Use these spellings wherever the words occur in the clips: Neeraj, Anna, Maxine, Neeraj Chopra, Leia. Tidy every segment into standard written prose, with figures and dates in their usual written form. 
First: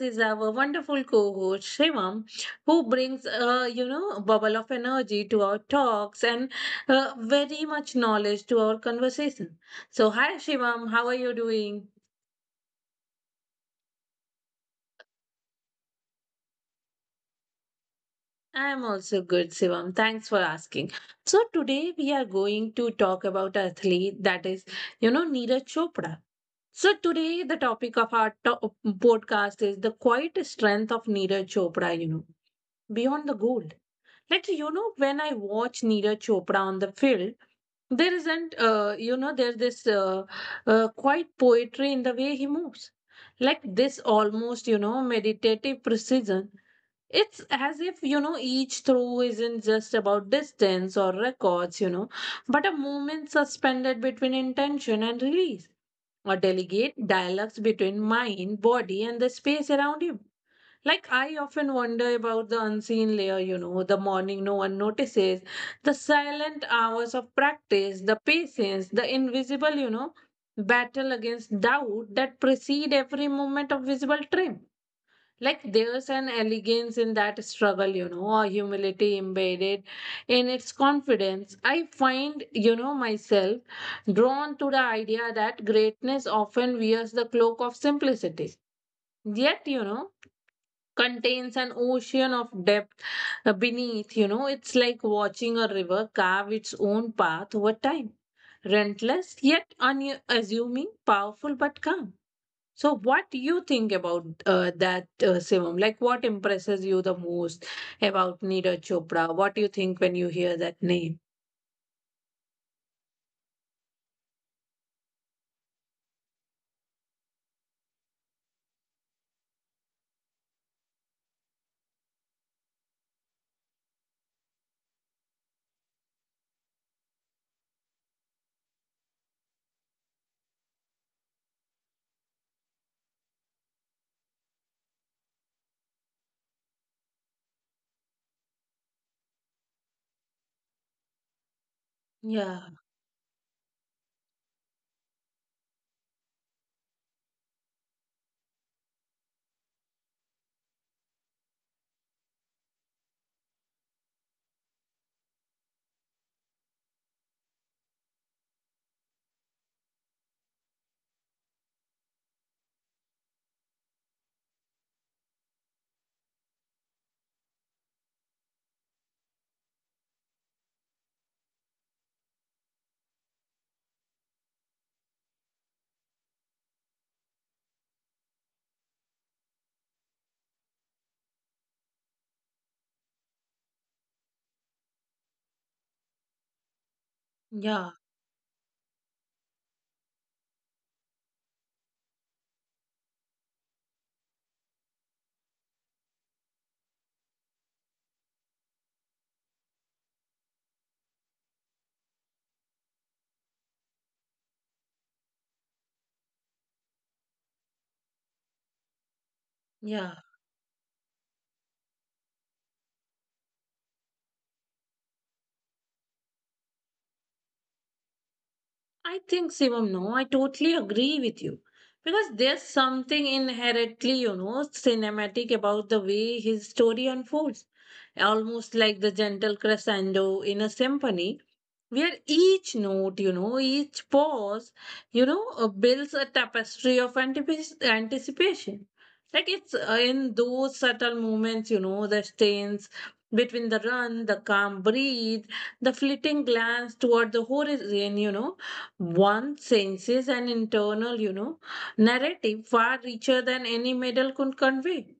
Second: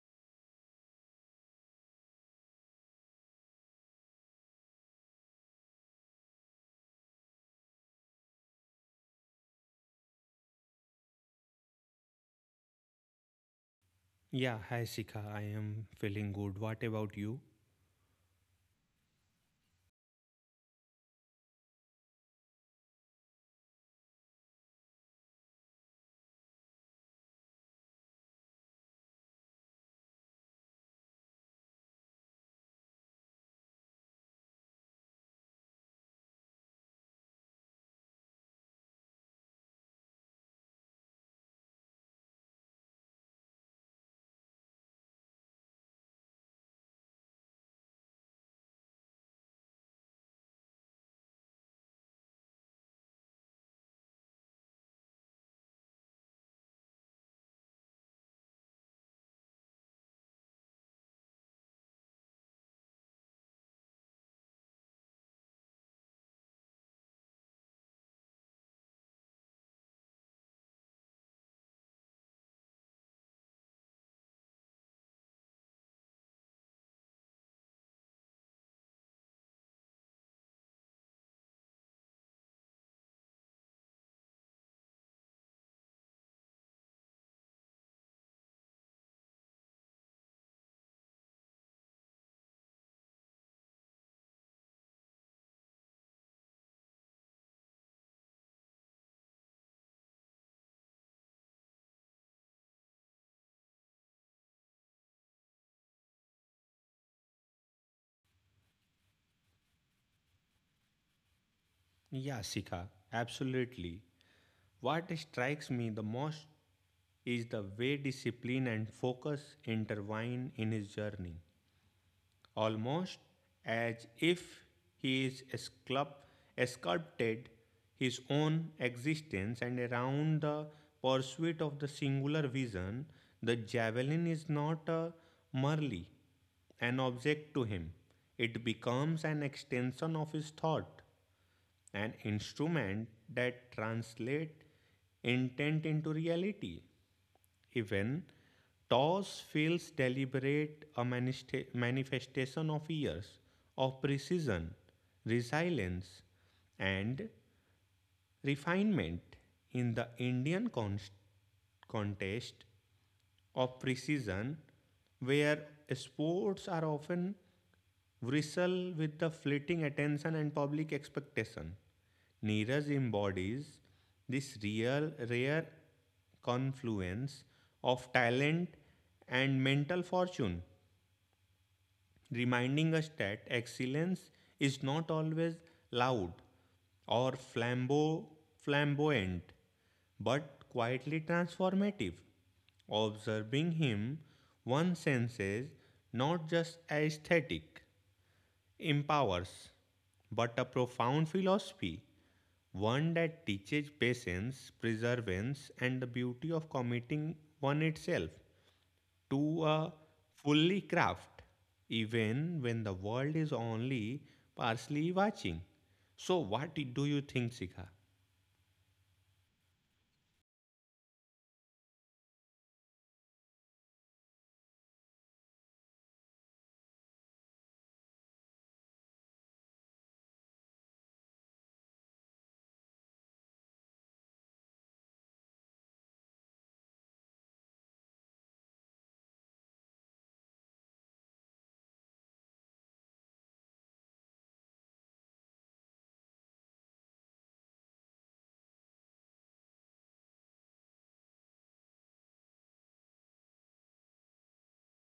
is our wonderful co-host Shivam, who brings, bubble of energy to our talks and very much knowledge to our conversation. So, hi, Shivam, how are you doing? Yeah, hi Sika. I am feeling good. What about you? I'm also good, Sivam. Thanks for asking. So today we are going to talk about an athlete that is, Neeraj Chopra. So today the topic of our podcast is the quiet strength of Neeraj Chopra, you know, beyond the gold. When I watch Neeraj Chopra on the field, there isn't, you know, there's this quiet poetry in the way he moves. Like this almost, you know, meditative precision, it's as if, you know, each throw isn't just about distance or records, you know, but a moment suspended between intention and release, or delegate dialogues between mind, body, and the space around you. Like, I often wonder about the unseen layer, you know, the morning no one notices, the silent hours of practice, the patience, the invisible, you know, battle against doubt that precede every moment of visible trim. Like there's an elegance in that struggle, you know, a humility embedded in its confidence. I find, you know, myself drawn to the idea that greatness often wears the cloak of simplicity, yet, you know, contains an ocean of depth beneath. You know, it's like watching a river carve its own path over time, relentless yet unassuming, powerful but calm. So, what do you think about that, Sivam? Like, what impresses you the most about Neeraj Chopra? What do you think when you hear that name? Yeah, Sika, absolutely. What strikes me the most is the way discipline and focus intertwine in his journey. Almost as if he is sculpted his own existence and around the pursuit of the singular vision. The javelin is not a merely an object to him. It becomes an extension of his thought, an Yeah, instrument that translates intent into reality. Even toss feels deliberate, a manifestation of years of precision, resilience, and refinement. In the Indian contest of precision, where sports are often wrestle with the fleeting attention and public expectation. Neeraj embodies this real, rare confluence of talent and mental fortune, reminding us that excellence is not always loud or yeah, flamboyant, but quietly transformative. Observing him, one senses not just aesthetic empowers, but a profound philosophy, one that teaches patience, perseverance, and the beauty of committing one itself to a yeah. fully craft, even when the world is only partially watching. So, what do you think, Sika? I think, Shivam, no, I totally agree with you. Because there's something inherently, you know, cinematic about the way his story unfolds. Almost like the gentle crescendo in a symphony, where each note, you know, each pause, builds a tapestry of anticipation. Like it's in those subtle moments, you know, the stains between the run, the calm breathe, the fleeting glance toward the horizon, you know, one senses an internal, you know, narrative far richer than any medal could convey.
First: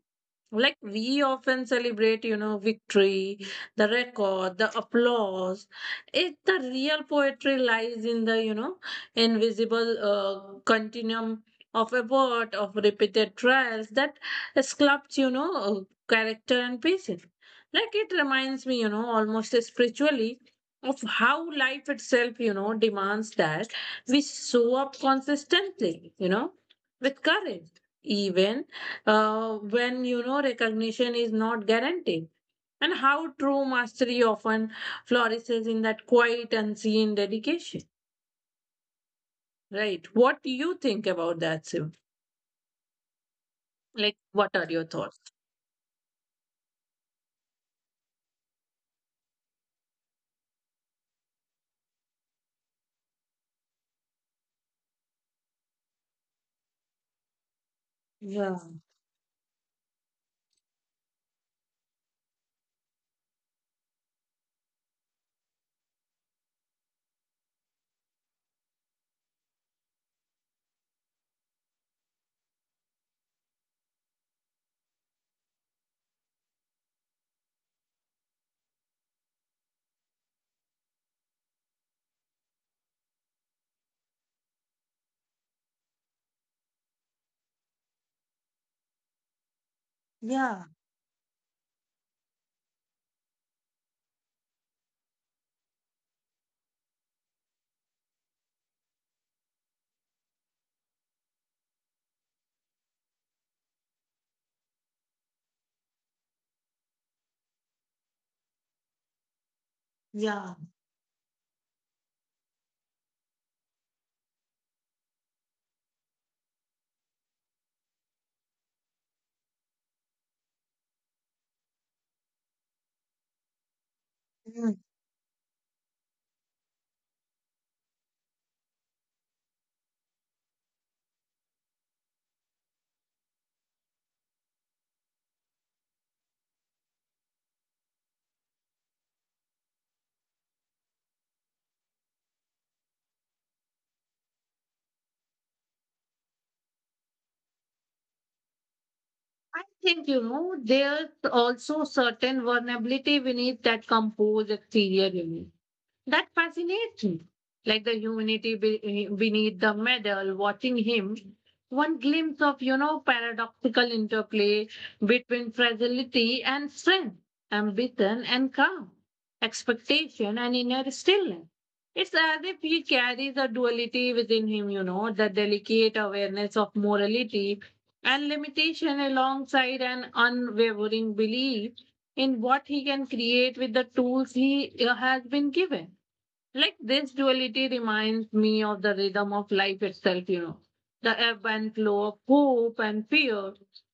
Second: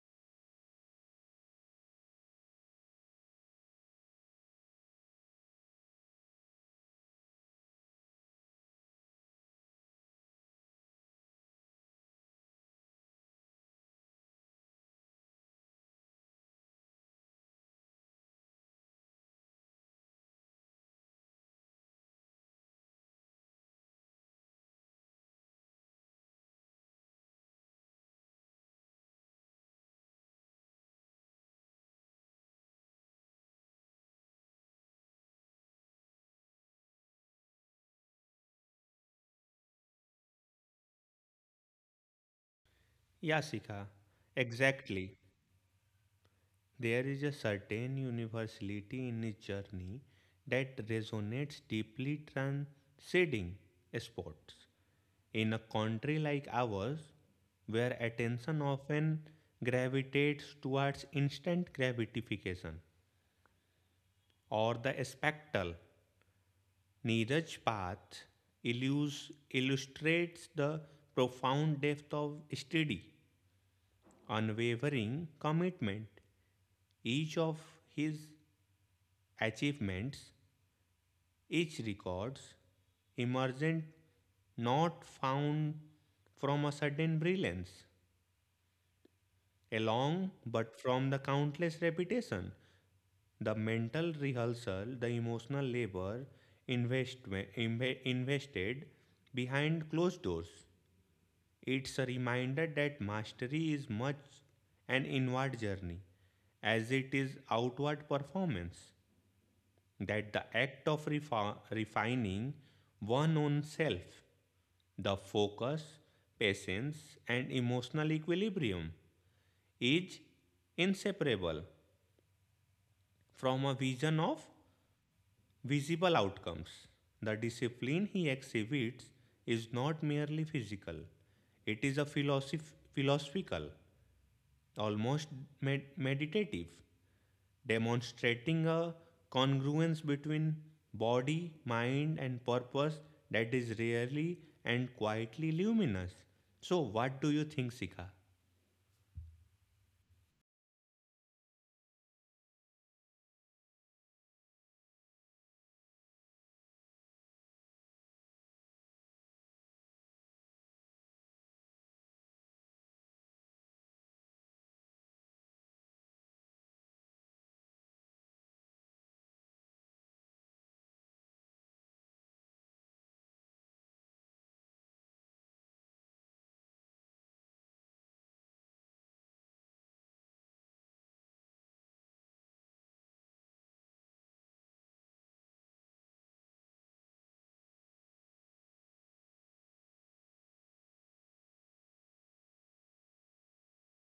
Like we often celebrate, you know, victory, the record, the applause. It the real poetry lies in the, you know, invisible continuum of effort, of repeated trials that sculpts, you know, character and patience. Like it reminds me, you know, almost spiritually, of how life itself, you know, demands that we show up consistently, you know, with courage, even when, you know, recognition is not guaranteed, and how true mastery often flourishes in that quiet unseen dedication. Right? What do you think about that, sim? Yeah, Sika, Like, what are your thoughts? exactly. There is a certain universality in his journey that resonates deeply transcending sports. In a country like ours, where Yeah, attention often gravitates towards instant gratification or the spectacle, Neeraj's path illustrates the profound depth of study, unwavering commitment. Each of his achievements, each records, emergent not found from a sudden brilliance, along yeah, but from the countless repetition, the mental rehearsal, the emotional labor investment invested behind closed doors. It's a reminder that mastery is much an inward journey as it is outward performance, that the yeah. act of refining one own self, the focus, patience, and emotional equilibrium is inseparable from a vision of Mm. visible outcomes. The discipline he exhibits is not merely physical, it is a philosophical, almost meditative, demonstrating a congruence between body, mind, and purpose that is rarely and quietly luminous. So, what do you think, Sika? I think, you know, there's also certain vulnerability beneath that composed exterior image. That fascinates me. Like the humanity beneath the medal, watching him, one glimpse of, you know, paradoxical interplay between fragility and strength, ambition and calm, expectation and inner stillness. It's as if he carries a duality within him, you know, the delicate awareness of morality and limitation alongside an unwavering belief in what he can create with the tools he has been given. Like this duality reminds me of the rhythm of life itself, you know, the ebb and flow of hope and fear,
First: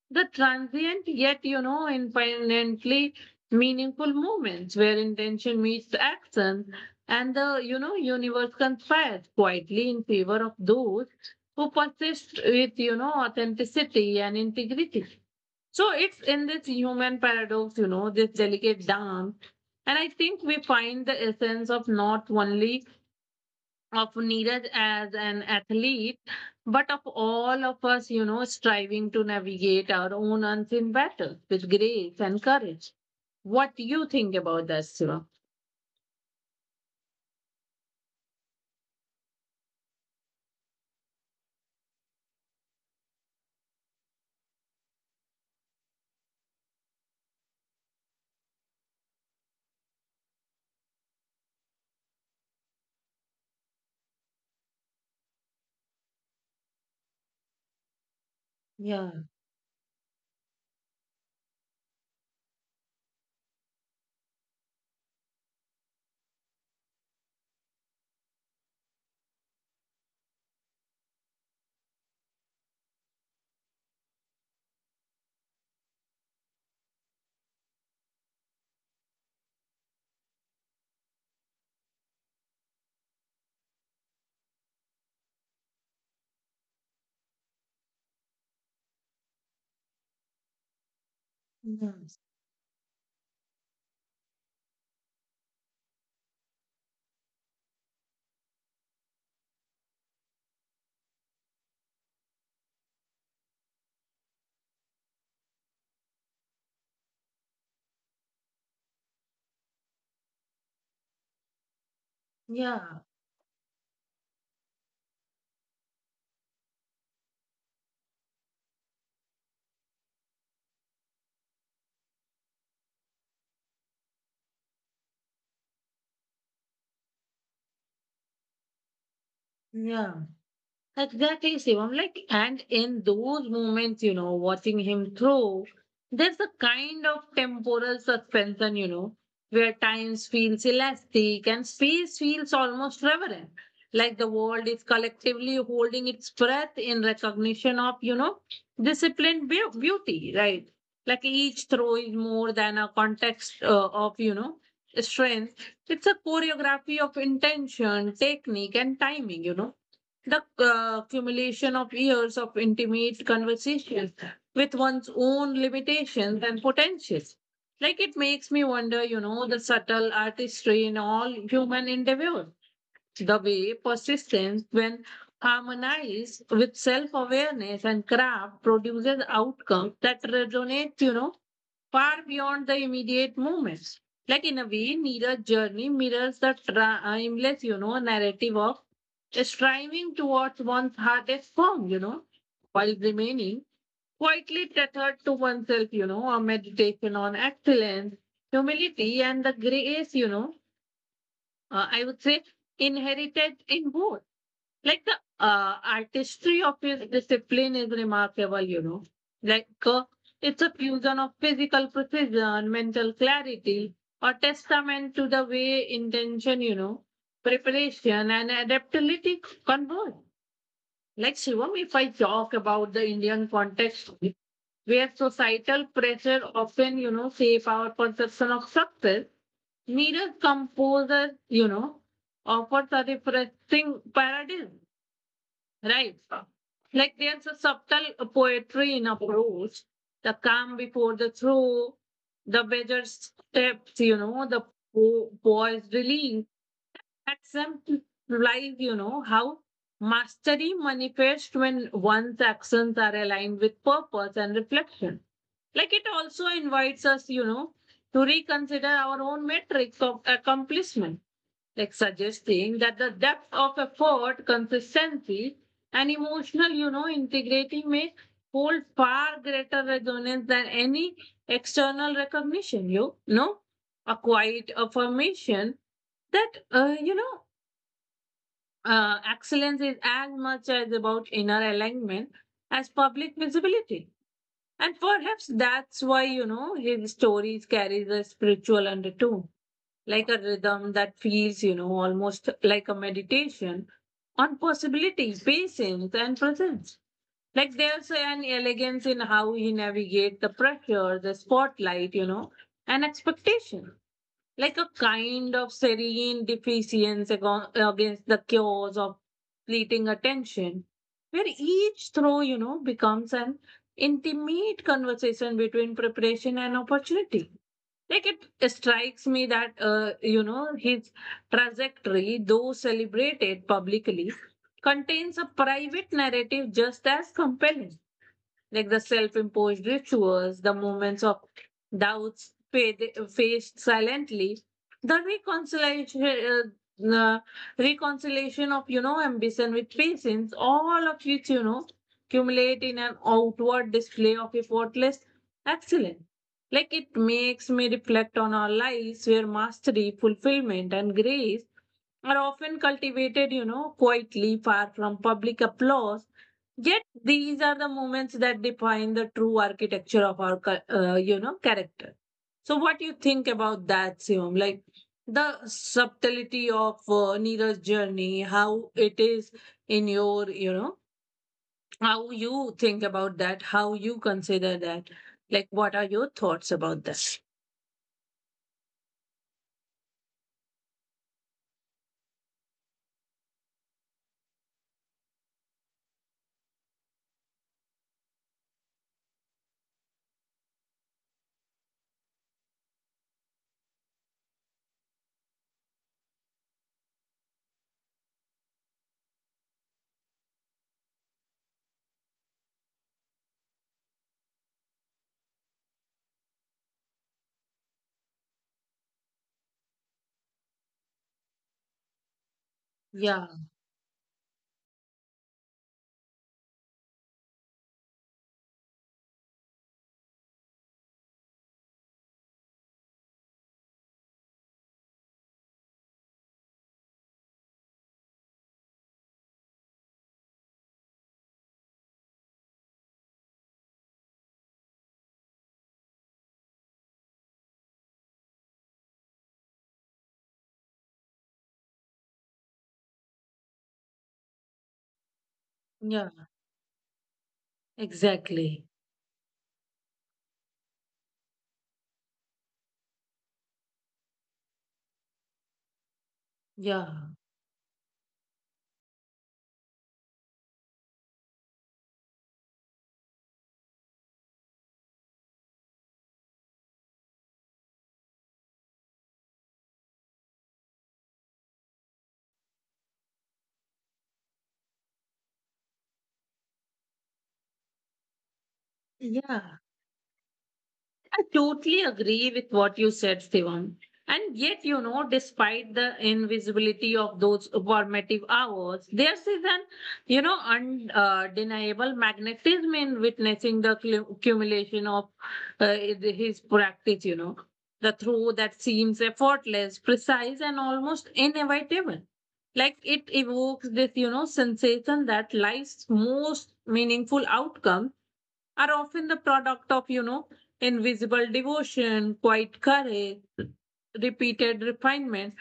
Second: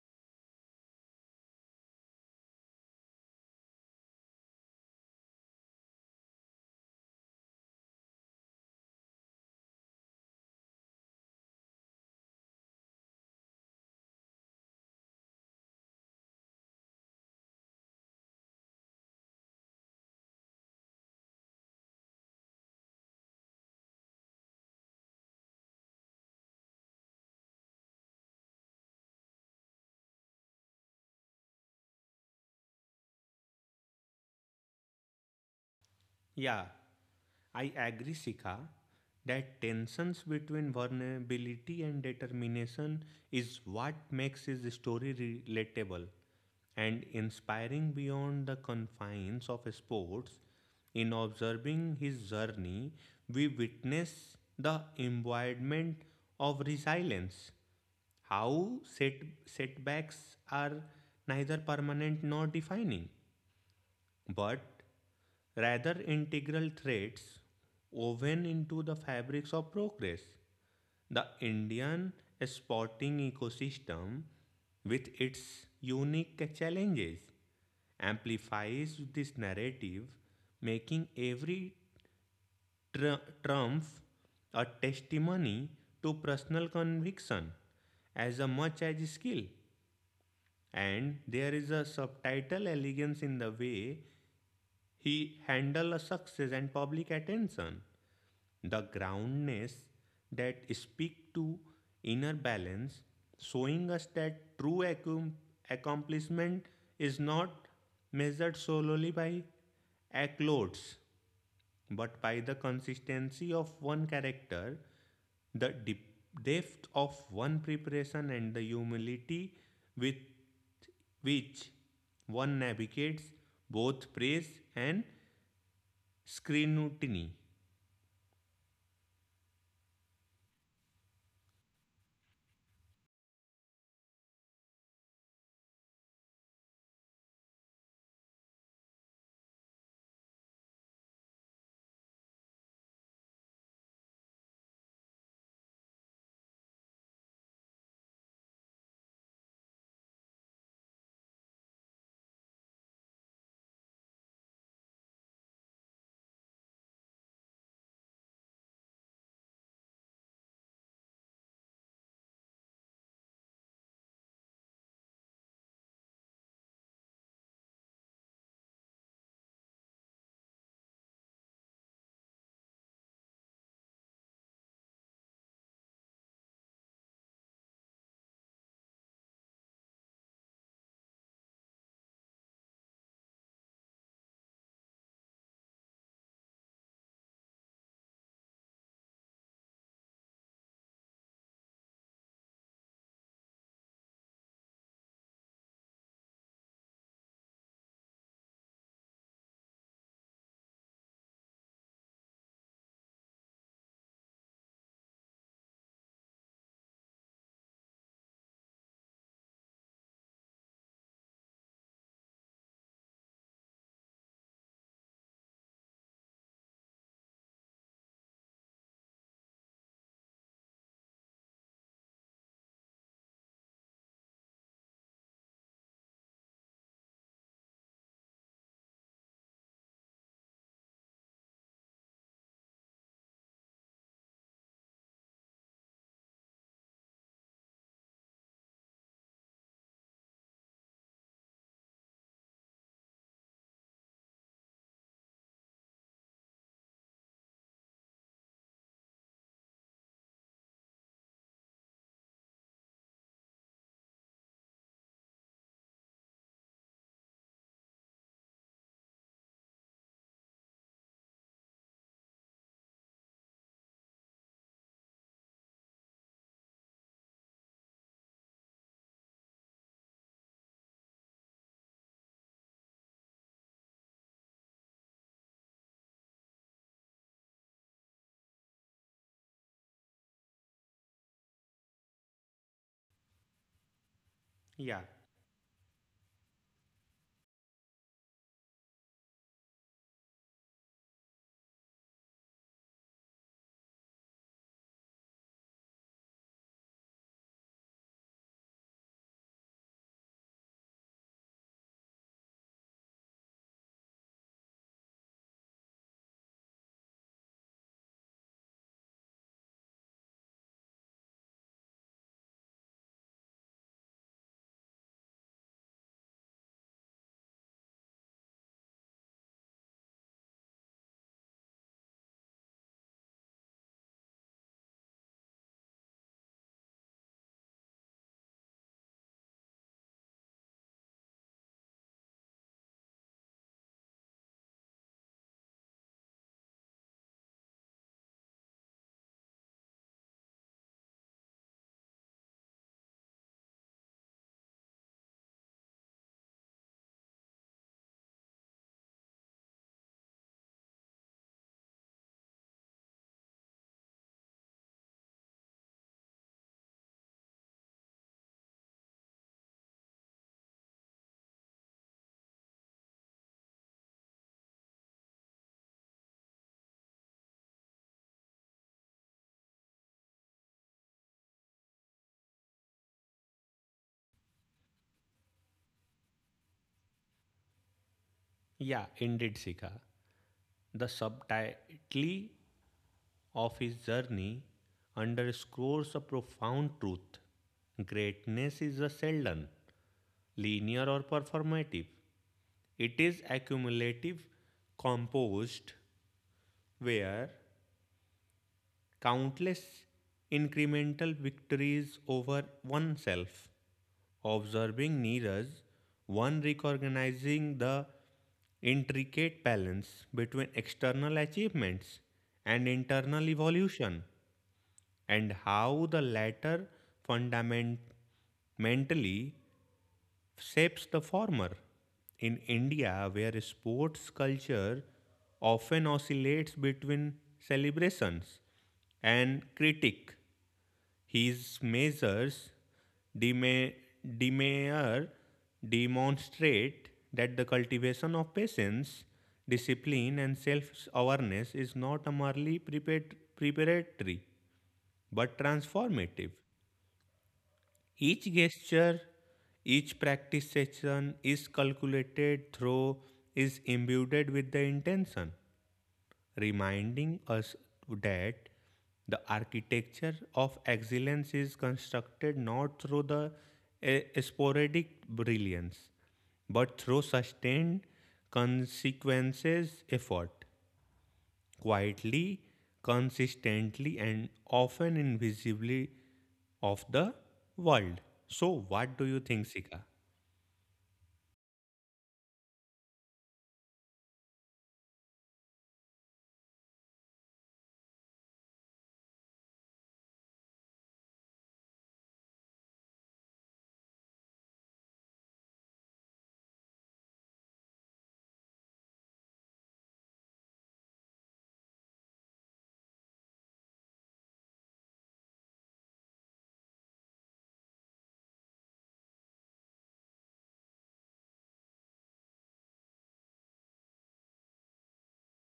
the transient yet, you know, infinitely meaningful moments where intention meets action and the, you know, universe conspires quietly in favor of those who persist with, you know, authenticity and integrity. So it's in this human paradox, you know, this delicate dance. And I think we find the essence of not only of Neeraj as an athlete, but of all of us, you know, striving to navigate our own unseen battles with grace and courage. What do you think about that, Shiva? Yeah, I agree, Sika, that tensions between vulnerability and determination is what makes his story relatable and inspiring beyond the confines of sports. In observing his journey, we witness the embodiment of resilience, how Yeah, set, setbacks are neither permanent nor defining, but rather integral threads woven into the fabrics of progress. The Indian sporting ecosystem, with its unique challenges, amplifies this narrative, making every trump a testimony to personal conviction as much as skill. And there is yeah, a subtitle elegance in the way he handles success and public attention, the groundness that speak to inner balance, showing us that true accomplishment is not measured solely by accolades, but by the yeah, consistency of one character, the depth of one preparation, and the humility with which one navigates both praise and scrutiny. yeah. Exactly, Shivam. Like, and in those moments, you know, watching him throw, there's a kind of temporal suspension, you know, where time feels elastic and space feels almost reverent. Like the world is collectively holding its breath in recognition of, you know, disciplined beauty, right? Like each throw is more than a context of, you know, strength. It's a choreography of intention, technique, and timing, you know, the accumulation of years of intimate conversation with one's own limitations and potentials. Like it makes me wonder, you know, the subtle artistry in all human endeavor, the way persistence, when harmonized with self awareness and craft, produces outcomes that resonate, you know, far beyond the immediate moments. Like in a way, Neeraj's journey mirrors the timeless, you know, narrative of striving towards one's hardest form, you know, while remaining quietly tethered to oneself, you know, a meditation on excellence, humility, and the grace, you know, I would say, inherited in both. Like the artistry of his discipline is remarkable, you know. Like it's a fusion of physical precision, mental clarity, a testament to the way intention, you know, preparation and adaptability converge. Like Shivam, if I talk about the Indian context, where societal pressure often, you know, shape our perception of success, neither composer, you know, offers a refreshing paradigm. Right. Like there's a subtle poetry in approach, the calm before the throw, the measured steps, you know, the poised release. Exemplifies, you know, how mastery manifests when one's actions are aligned with purpose and reflection. Like it also invites us, you know, to reconsider our own metrics of accomplishment, like suggesting that the depth of effort, consistency, and emotional, you know, integrating may hold far greater resonance than any external recognition. You know, a quiet affirmation that you know, excellence is as much as about inner alignment as public visibility. And Yeah, perhaps that's why, you know, his stories carries a spiritual undertone, like a rhythm that feels, you know, almost like a meditation on possibility, patience, and presence. Like there's an elegance in how he navigates the pressure, the spotlight, you know, and expectation. Like a kind of serene defiance against the chaos of fleeting attention, where each throw, you know, becomes an intimate conversation between preparation and opportunity. Like it strikes me that you know, his trajectory, though celebrated publicly, contains a private narrative just as compelling, like the self-imposed rituals, the moments of doubts faced silently, the reconciliation of, you know, ambition with patience, all of which, you know, accumulate in an outward display of effortless excellence. Like it makes me reflect on our lives where mastery, fulfillment, and grace are often cultivated, you know, quietly, far from public applause. Yet these are the moments that define the true architecture of our, you know, character. So, what do you think about that, Siom? Like the subtlety of Neera's journey, how it is in your, you know, how you think about that, how you consider that. Like, what are your thoughts about that? yeah, indeed, Sika. The subtlety of his journey underscores a profound truth. Greatness is a seldom linear or performative. It is accumulative, composed, where countless incremental victories over oneself, observing neither one recognizing the intricate balance between external achievements and Yeah, internal evolution, and how the latter fundamentally shapes the former. In India, where sports culture often oscillates between celebrations and critique, his measures deme- demeanor demonstrate that the cultivation of patience, discipline, and self awareness is not merely preparatory but yeah, transformative. Each exactly. gesture, each practice session is calculated through, is imbued with the intention, Yeah, reminding us that the architecture of excellence is constructed not through the sporadic brilliance, but through sustained consequences effort quietly, consistently, and often invisibly of the world. So, what do you think, yeah. Sika? I totally agree with what you said, Shivam. And yet, you know, despite the invisibility of those formative hours, there is an, you know, undeniable magnetism in witnessing the accumulation of his practice, you know, the throw that seems effortless, precise, and almost inevitable. Like it evokes this, you know, sensation that life's most meaningful outcomes are often the product of, you know, invisible devotion, quiet courage, repeated refinement,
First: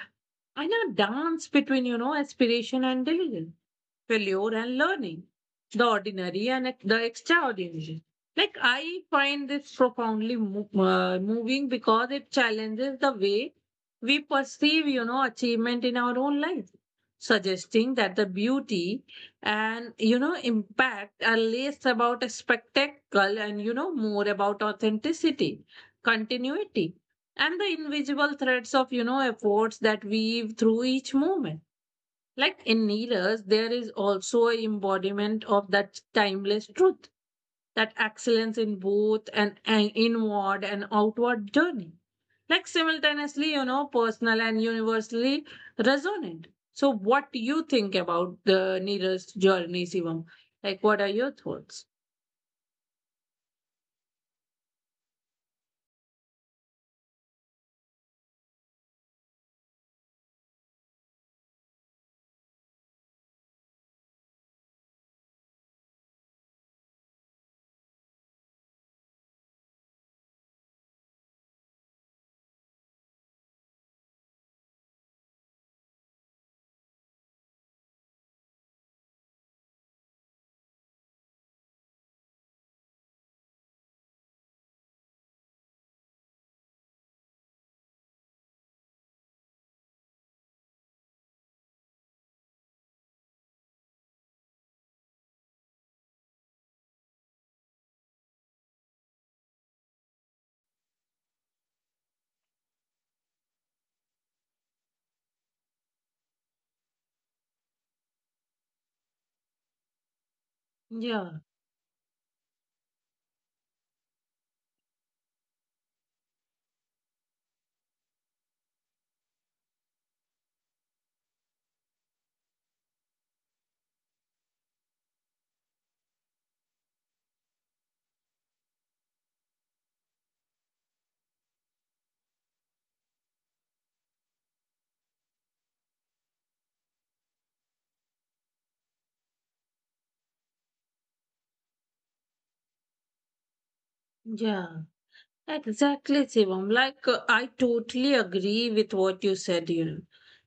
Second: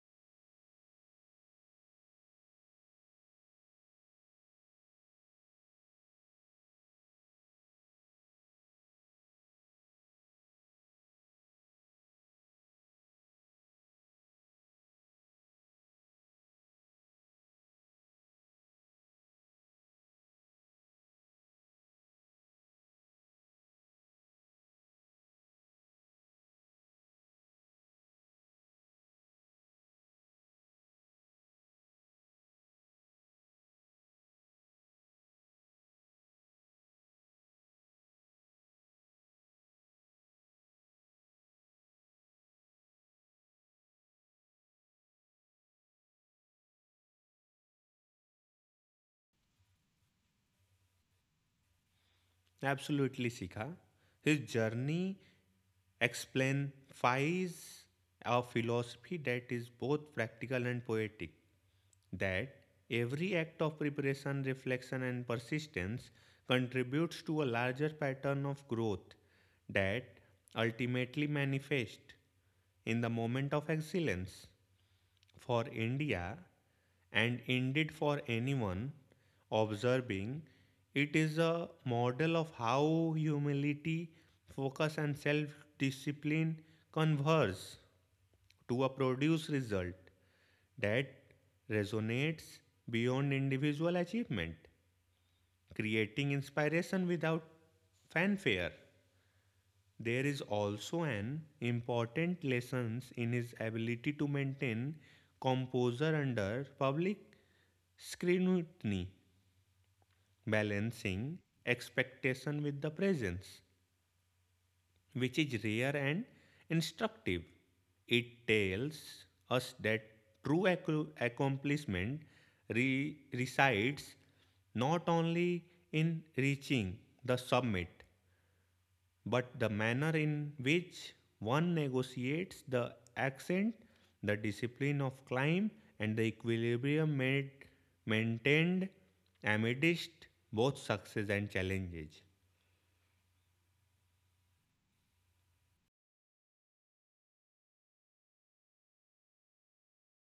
and a dance between, you know, aspiration and diligence, failure and learning, the ordinary and the extraordinary. Like I find this profoundly moving because it challenges the way we perceive, you know, achievement in our own life, suggesting that the beauty and, you know, impact are less about a spectacle and, you know, more about authenticity, continuity, and the invisible threads of, you know, efforts that weave through each moment. Like in Neelers, there is also an embodiment of that timeless truth, that excellence in both an inward and outward journey. Like simultaneously, you know, personal and universally resonant. So, what do you think about the Neelers journey, Shivam? Like, what are your thoughts? Absolutely, Sika. His journey exemplifies a philosophy that is both practical and poetic, that every act of preparation, reflection, and persistence contributes to a larger pattern of growth that ultimately manifests in the moment of excellence. For India, and indeed for anyone observing, it is a model of how humility, focus, and self discipline converge to a produce result that resonates beyond individual achievement, creating inspiration without fanfare. There is also an important lessons in his ability to maintain composure under public scrutiny, Yeah, balancing expectation with the presence, which is rare and instructive. It tells us that true accomplishment resides not only in reaching the summit, but the manner in which one negotiates the ascent, the discipline of climb, and the maintained amidst both success and challenges. yeah. Exactly, Shivam. Like, I totally agree with what you said, you know.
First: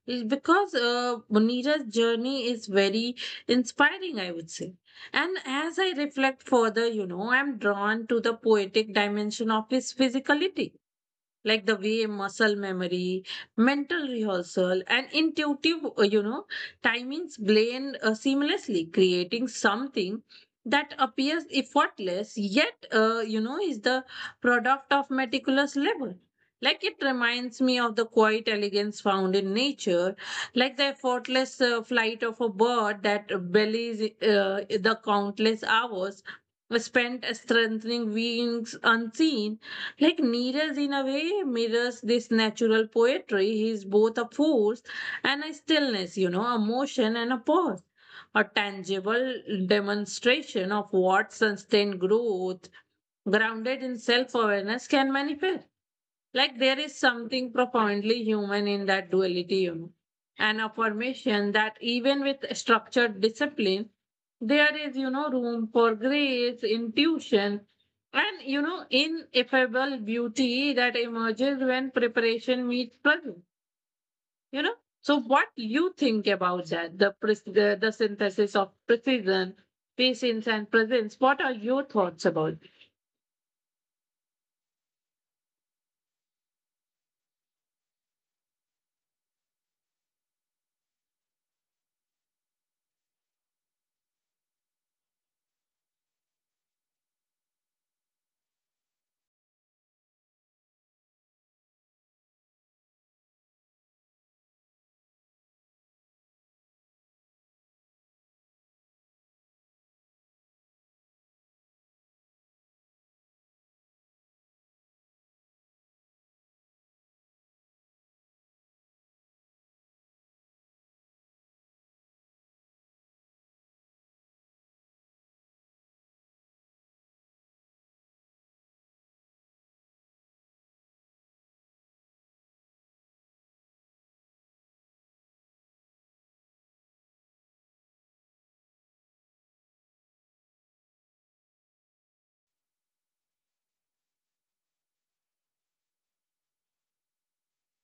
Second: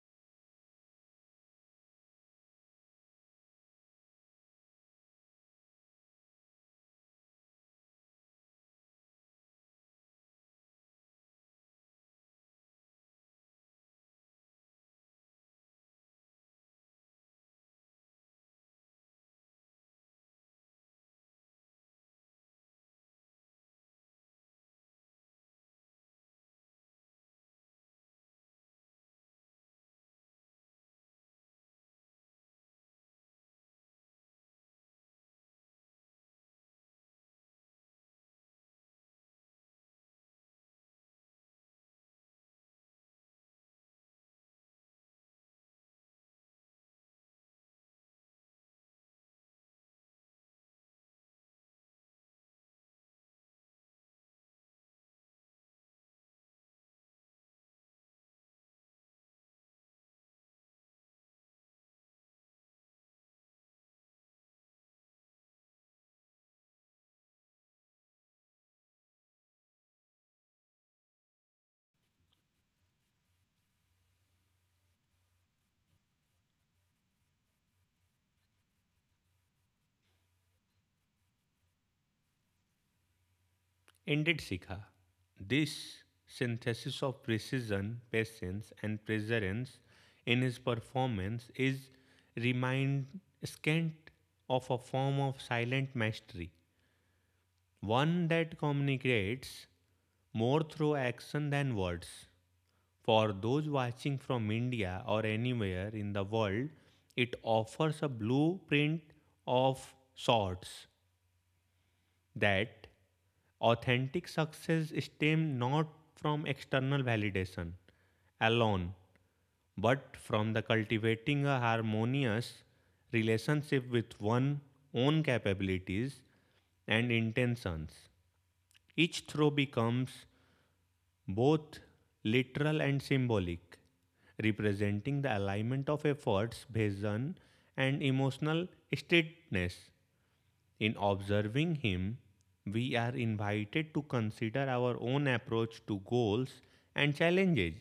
It's because Munira's journey is very inspiring, I would say. And as I reflect further, you know, I'm drawn to the poetic dimension of his physicality, like the way muscle memory, mental rehearsal, and intuitive, you know, timings blend seamlessly, creating something that appears effortless, yet, you know, is the product of meticulous labor. Like it reminds me of the quiet elegance found in nature, like the effortless flight of a bird that belies the countless hours spent strengthening wings unseen, like Neeraj in a way mirrors this natural poetry. He's both a force and a stillness, you know, a motion and a pause, a tangible demonstration of what sustained growth grounded in self-awareness can manifest. Like there is something profoundly human in that duality, you know, an affirmation that even with structured discipline, there is room for grace, intuition, and ineffable beauty that emerges when preparation meets present. you know so, what you think about that, the the synthesis of precision, patience, and presence? What are your thoughts about? Indeed, Sikha. This synthesis of precision, patience, and perseverance in his performance is remind scant of a form of silent mastery, one that communicates more through action than words. For those watching from India or anywhere in the world, it offers a blueprint of sorts, that authentic success stems not from external validation alone, but from the cultivating a harmonious relationship with one's own capabilities and intentions. Each throw becomes both literal and symbolic, representing the alignment of efforts, vision, and emotional steadiness. In observing him, we are invited to consider our own approach to goals and challenges,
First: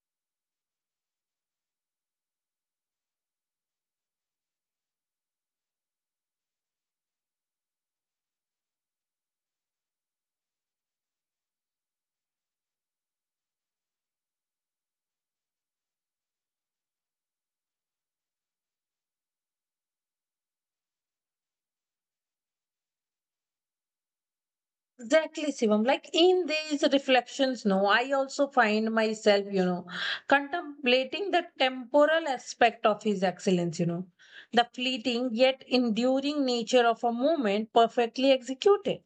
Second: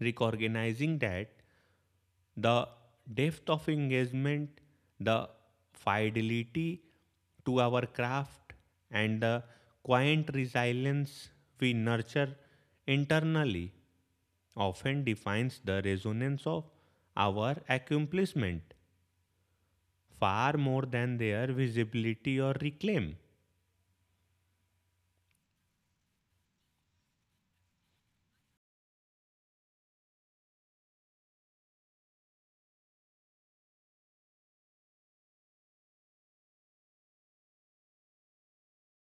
recognizing that the depth of engagement, the fidelity to our craft, and the quiet resilience we nurture internally often defines the resonance of our accomplishment far more than their visibility or reclaim. Exactly, Shivam. Like in these reflections, no, I also find myself, you know, contemplating the temporal aspect of His excellence, you know, the fleeting yet enduring nature of a moment perfectly executed.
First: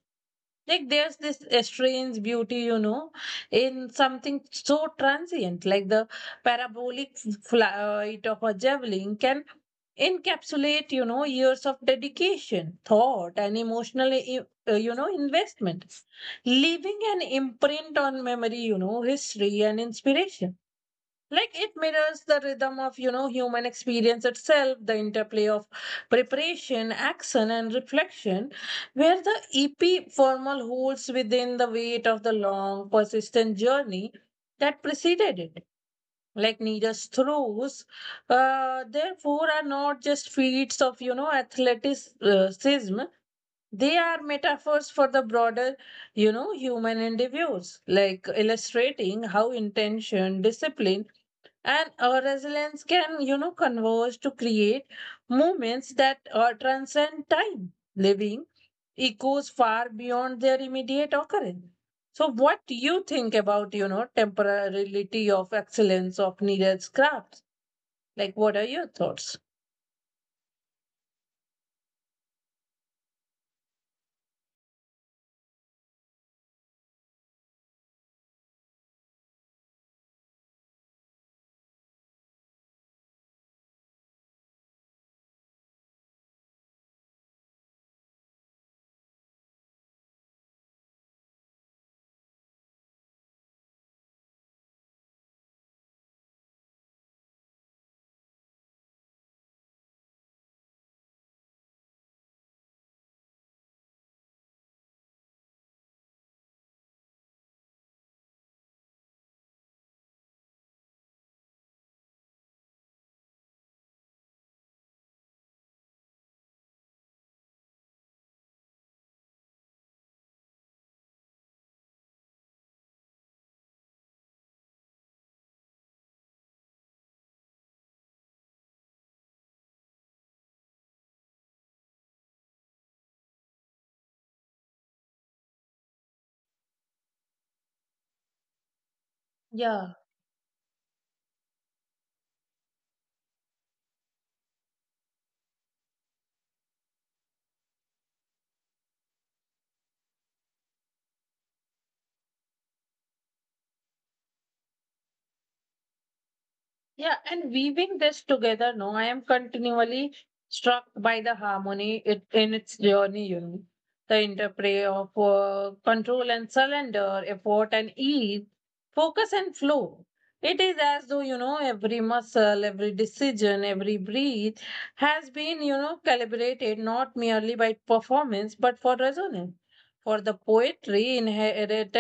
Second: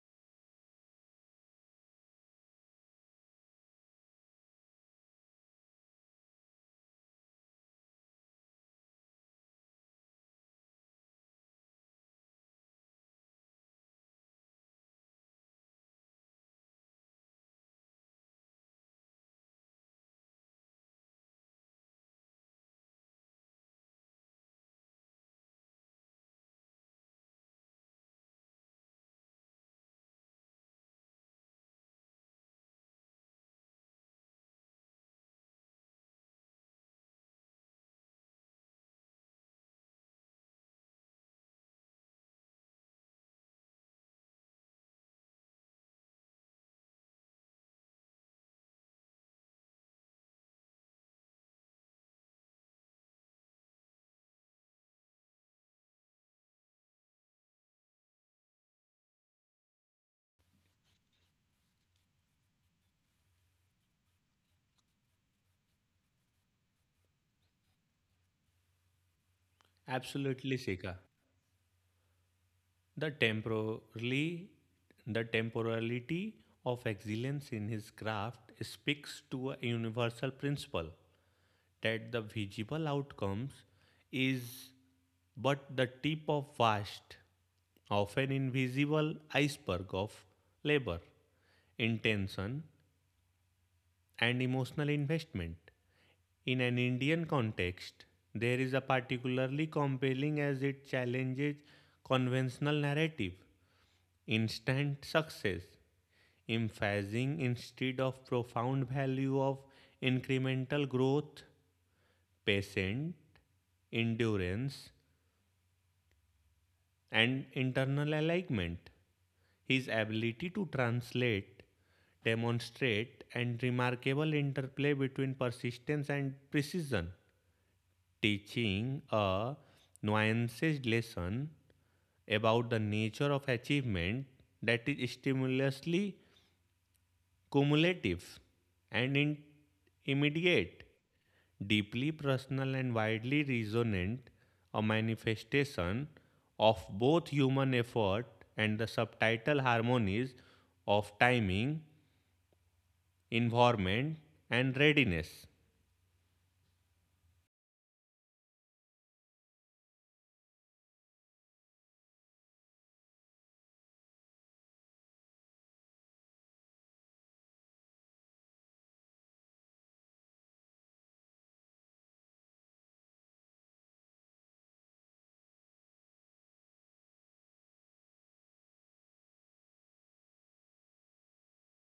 Like there's this strange beauty, you know, in something so transient, like the parabolic flight of a javelin can encapsulate, you know, years of dedication, thought, and emotional, you know, investment, leaving an imprint on memory, you know, history, and inspiration. Like it mirrors the rhythm of, you know, human experience itself, the interplay of preparation, action, and reflection, where the ep formal holds within the weight of the long persistent journey that preceded it. Like needers throws, therefore, are not just feats of, you know, athleticism. They are metaphors for the broader, you know, human endeavors, like illustrating how intention, discipline, and our resilience can, you know, converge to create movements that transcend time, living echoes far beyond their immediate occurrence. So, what do you think about, you know, temporality of excellence of needed crafts? Like, what are your thoughts? Absolutely, Sika. The temporally, the temporality of excellence in his craft speaks to a universal principle, that the visible outcomes is but the tip of vast, often invisible iceberg of labor, intention, and emotional investment. In an Indian context, there is a particularly compelling as it challenges conventional narrative, instant success, emphasizing instead of profound value of incremental growth, patient endurance, and internal alignment. His ability to translate, demonstrate, and remarkable interplay between persistence and precision teaching a nuanced lesson about the nature of achievement that is stimulously cumulative and immediate, Yeah. deeply personal and widely resonant, a manifestation of both human effort and the subtitle harmonies of timing, environment, and readiness. Yeah, and weaving this together, no, I am continually struck by the harmony it, in its journey, you know. The interplay of control and surrender, effort and ease, focus and flow. It is as though, you know, every muscle, every decision, every breath has been, you know, calibrated not merely by performance but for resonance. For the poetry inherent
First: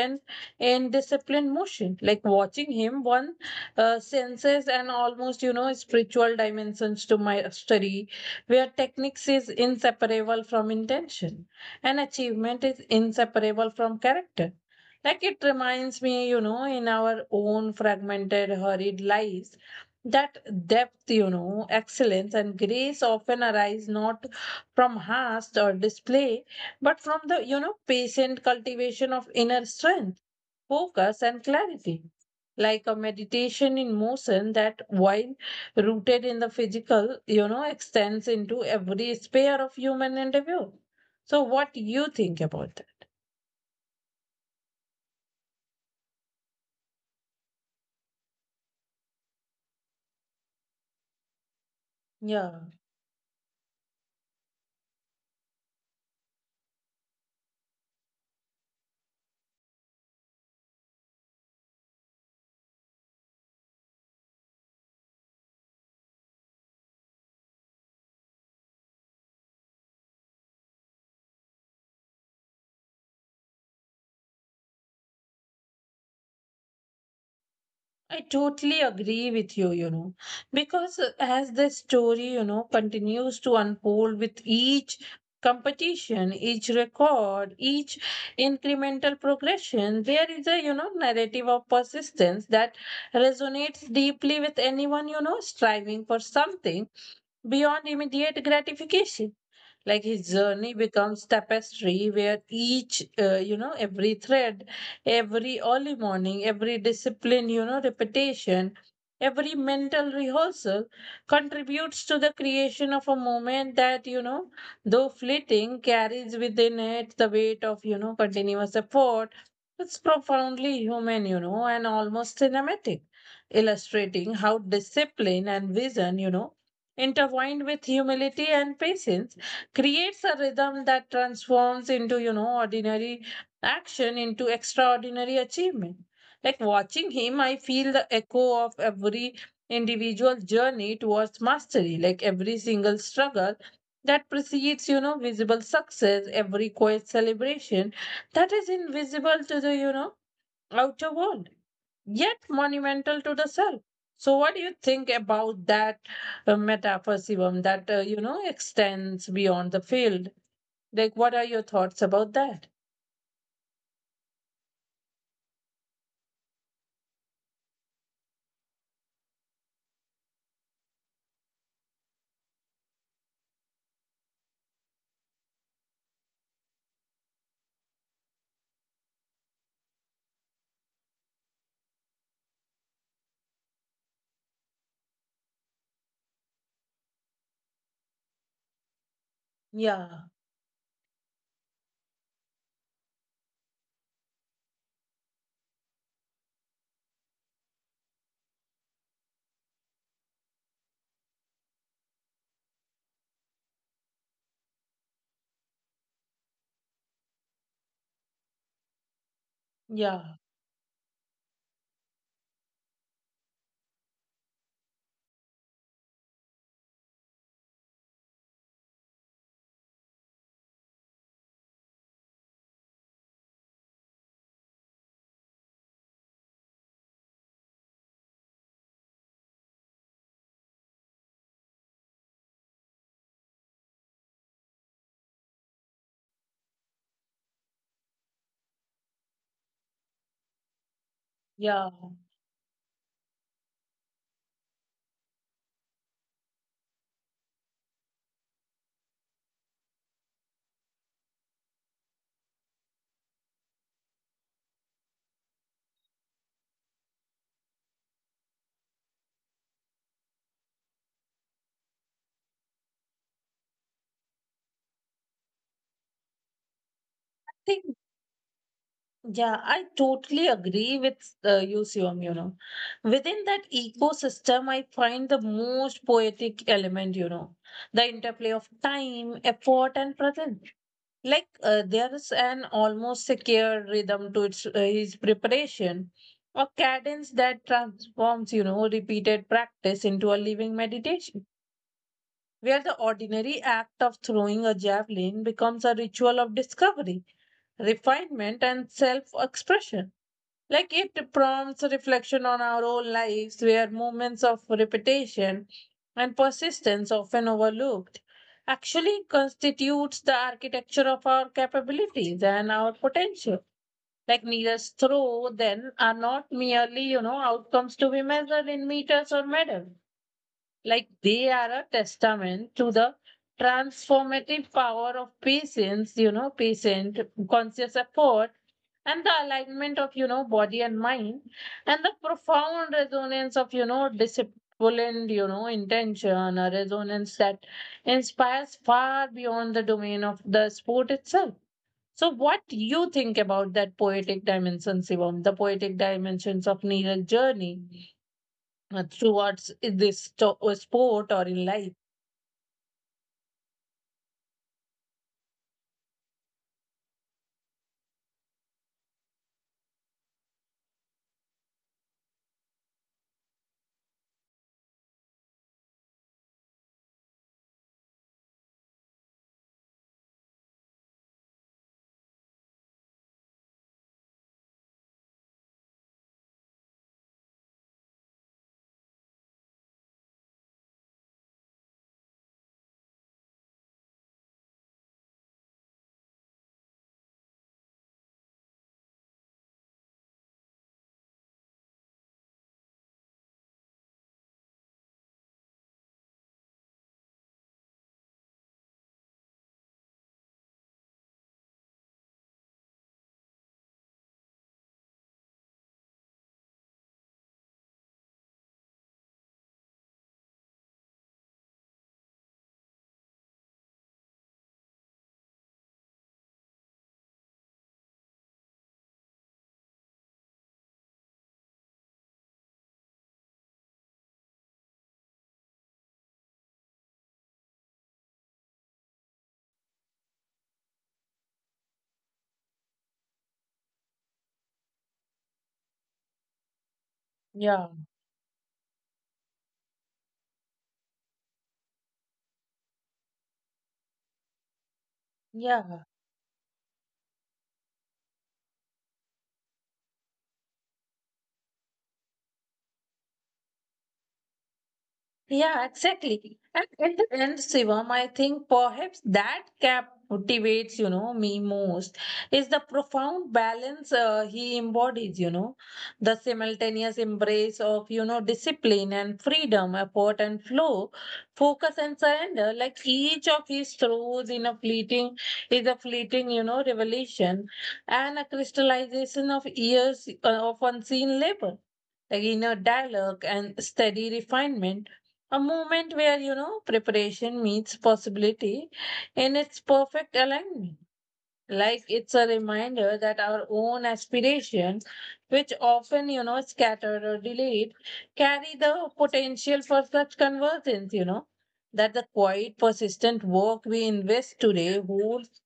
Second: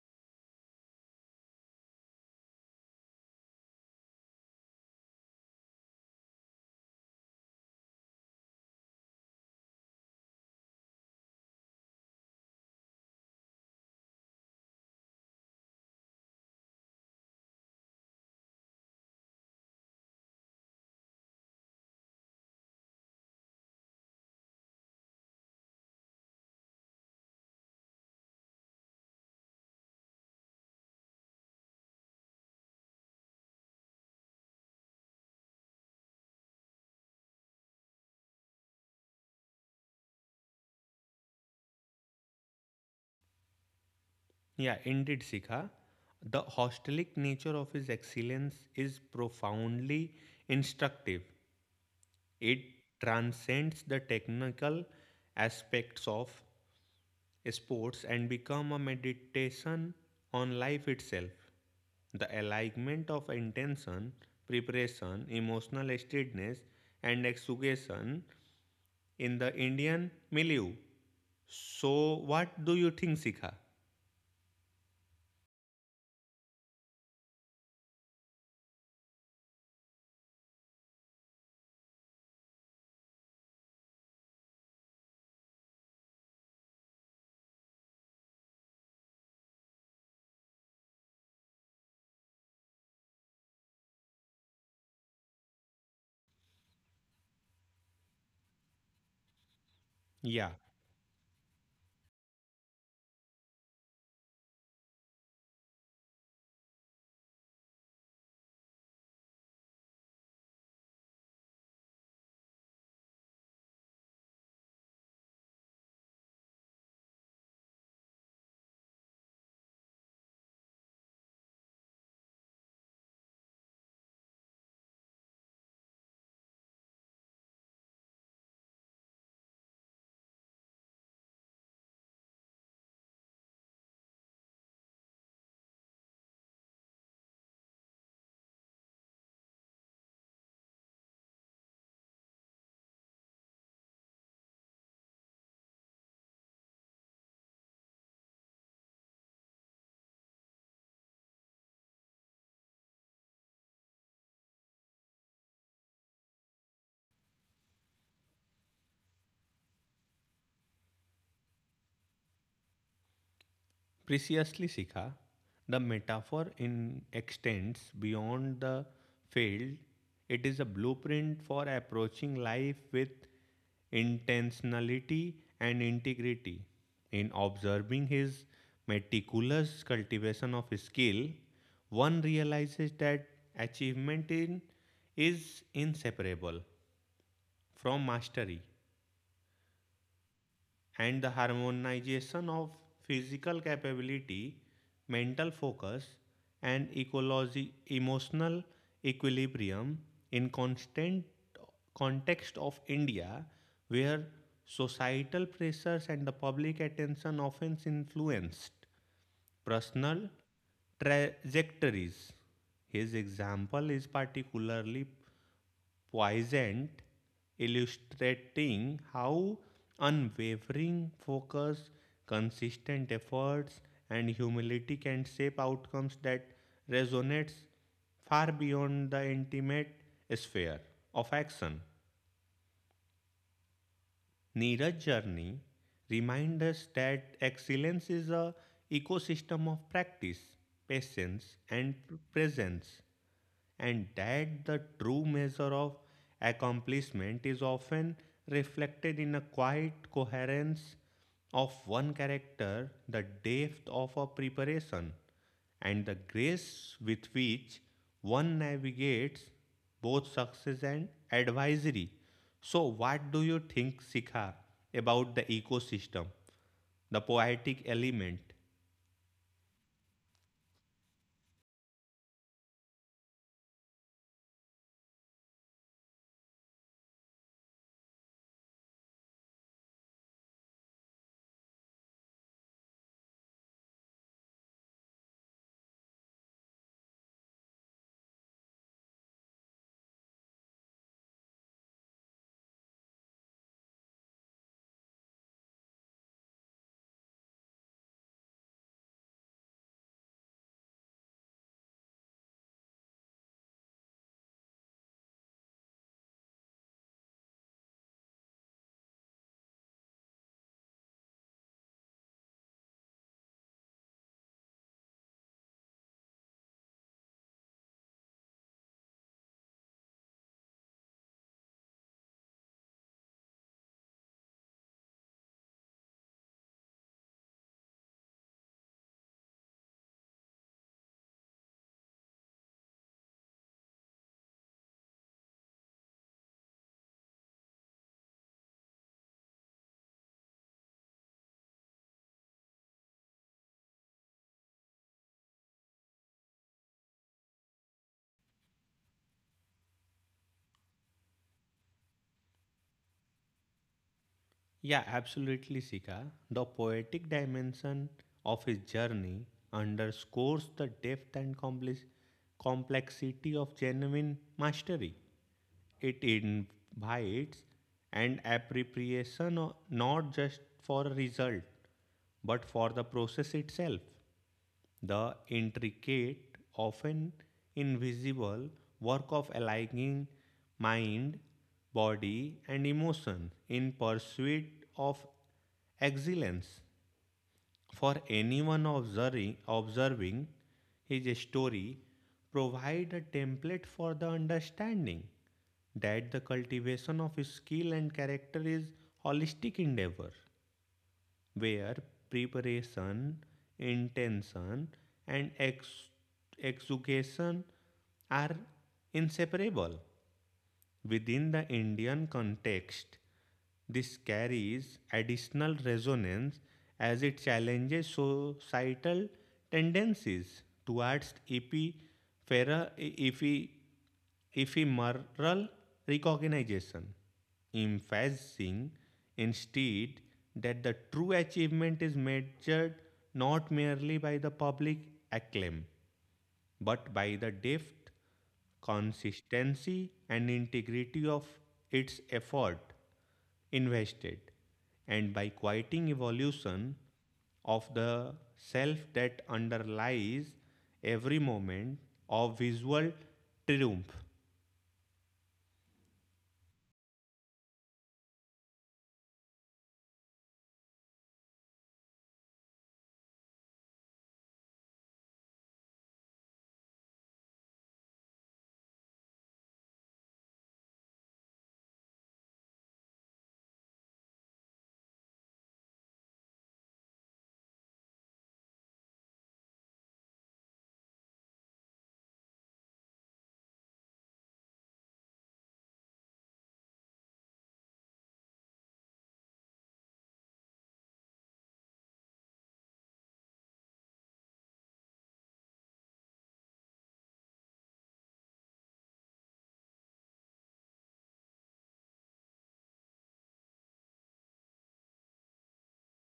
in disciplined motion, like watching him once senses and almost, you know, spiritual dimensions to my study, where techniques is inseparable from intention and achievement is inseparable from character. Like it reminds me, you know, in our own fragmented hurried lives, that depth, you know, excellence and grace often arise not from haste or display, but from the, you know, patient cultivation of inner strength, focus, and clarity, like a meditation in motion that, while rooted in the physical, you know, extends into every sphere of human endeavor. So, what do you think about that? Yeah, indeed, Sikha. The hostelic nature of his excellence is profoundly instructive. It Yeah. transcends the technical aspects of sports and become a meditation on life itself. The alignment of intention, preparation, emotional steadiness, and execution in the Indian milieu. So, what do you think, Sikha? I totally agree with you, you know, because as the story, you know, continues to unfold with each competition, each record, each incremental progression, there is a, you know, narrative of persistence that resonates deeply with anyone, you know, striving for something beyond immediate gratification. Like his Yeah, journey becomes tapestry where each you know, every thread, every early morning, every discipline, you know, repetition, every mental rehearsal contributes to the creation of a moment that, you know, though fleeting, carries within it the weight of, you know, continuous effort. It's profoundly human, you know, and almost cinematic, illustrating how discipline and vision, you know, intertwined with humility and patience, creates a rhythm that transforms into, you know, ordinary action into extraordinary achievement. Like watching him, I feel the echo of every individual journey towards mastery, like every single struggle that precedes, you know, visible success, every quiet celebration that is invisible to the, you know, outer world, yet monumental to the self. So, what do you think about that metaphysism that, you know, extends beyond the field? Like, what are your thoughts about that? preciously, Sikha, the metaphor in extends beyond the field. It is a blueprint for approaching life with intentionality and integrity. In observing his meticulous cultivation of skill, one realizes that achievement in, is inseparable from mastery Yeah, and the harmonization of physical capability, mental focus, and ecology, emotional equilibrium in constant context of India, where societal pressures and the public attention often influenced personal yeah, trajectories. His example is particularly poignant, illustrating how unwavering focus, consistent efforts, and humility can shape outcomes that resonates far beyond the intimate sphere of action. Neeraj's journey reminds us that excellence is a ecosystem of practice, patience, yeah, and presence, and that the true measure of accomplishment is often reflected in a quiet coherence of one character, the depth of a preparation, and the grace with which one navigates both success and advisory. So, what do you think, Sikha, about the ecosystem, the poetic think element? yeah, I totally agree with you, Siom, you know, within that ecosystem I find the most poetic element, you know, the interplay of time, effort, and presence. Like, there's an almost secure rhythm to its his preparation, a cadence that transforms, you know, repeated practice into a living meditation, where the ordinary act of throwing a javelin becomes a ritual of discovery, refinement, and self expression. Like it prompts a reflection on our own lives, where moments of repetition and persistence, often overlooked, actually constitutes the architecture of our capabilities and our potential. Like needles throw, then, are not merely, you know, outcomes to be measured in meters or medals. Like they are a testament to the transformative power of patience, you know, patient, conscious effort, and the alignment of, you know, body and mind, and the profound resonance of, you know, disciplined, you know, intention, a resonance that inspires far beyond the domain of the sport itself. So, what do you think about that poetic dimension, Shivam, the poetic dimensions of Neeraj's journey? Towards this sport or in life. Yeah, absolutely, Sika. The poetic dimension of his journey underscores the depth and complexity of genuine mastery. It invites an appropriation not just for a result, but for the process itself. The intricate, often invisible work of aligning mind, body, and emotion in pursuit of excellence. For anyone observing his story, provide a template for the understanding that the cultivation of skill and character is holistic endeavor, where preparation, intention, and execution are inseparable. Within the Indian context, this carries additional resonance as it challenges societal tendencies towards ephi- ephemeral recognition, emphasizing instead that the true achievement is measured not merely by the public acclaim, but by the depth, Yeah, consistency, and integrity of its effort invested, and by quieting yeah. evolution of the self that underlies every moment of visual triumph. Yeah, exactly. And at the end, Shivam, I think perhaps that cap motivates, you know, me most is the profound balance he embodies, you know, the simultaneous embrace of, you know, discipline and freedom, effort and flow, focus and surrender. Like each of his throws in a fleeting is a fleeting, you know, revelation and a crystallization of years of unseen labor. Like inner dialogue and steady refinement, a moment where, you know, preparation meets possibility in its perfect alignment. Like it's a reminder that our own aspirations, which often, you know, scattered or delayed, carry the potential for such convergence, you know, that the quiet, persistent work we invest today holds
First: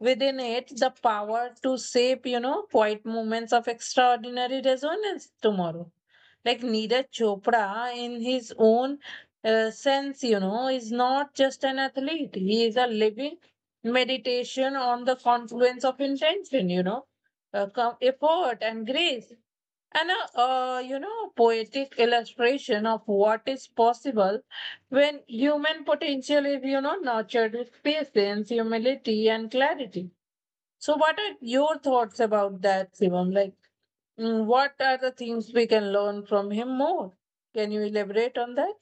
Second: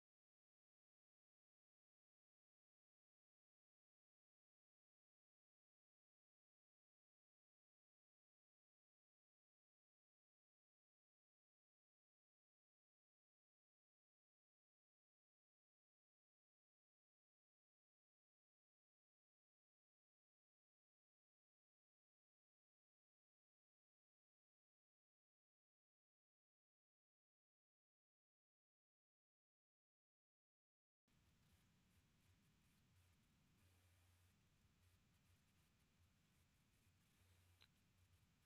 within it the power to shape, you know, quiet moments of extraordinary resonance tomorrow. Like Neeraj Chopra, in his own sense, you know, is not just an athlete, he is a living meditation on the confluence of intention, you know, effort, and grace. And a, you know, poetic illustration of what is possible when human potential is, you know, nurtured with patience, humility, and clarity. So, what are your thoughts about that, Shivam? Like, mm, what are the things we can learn from him more? Can you elaborate on that?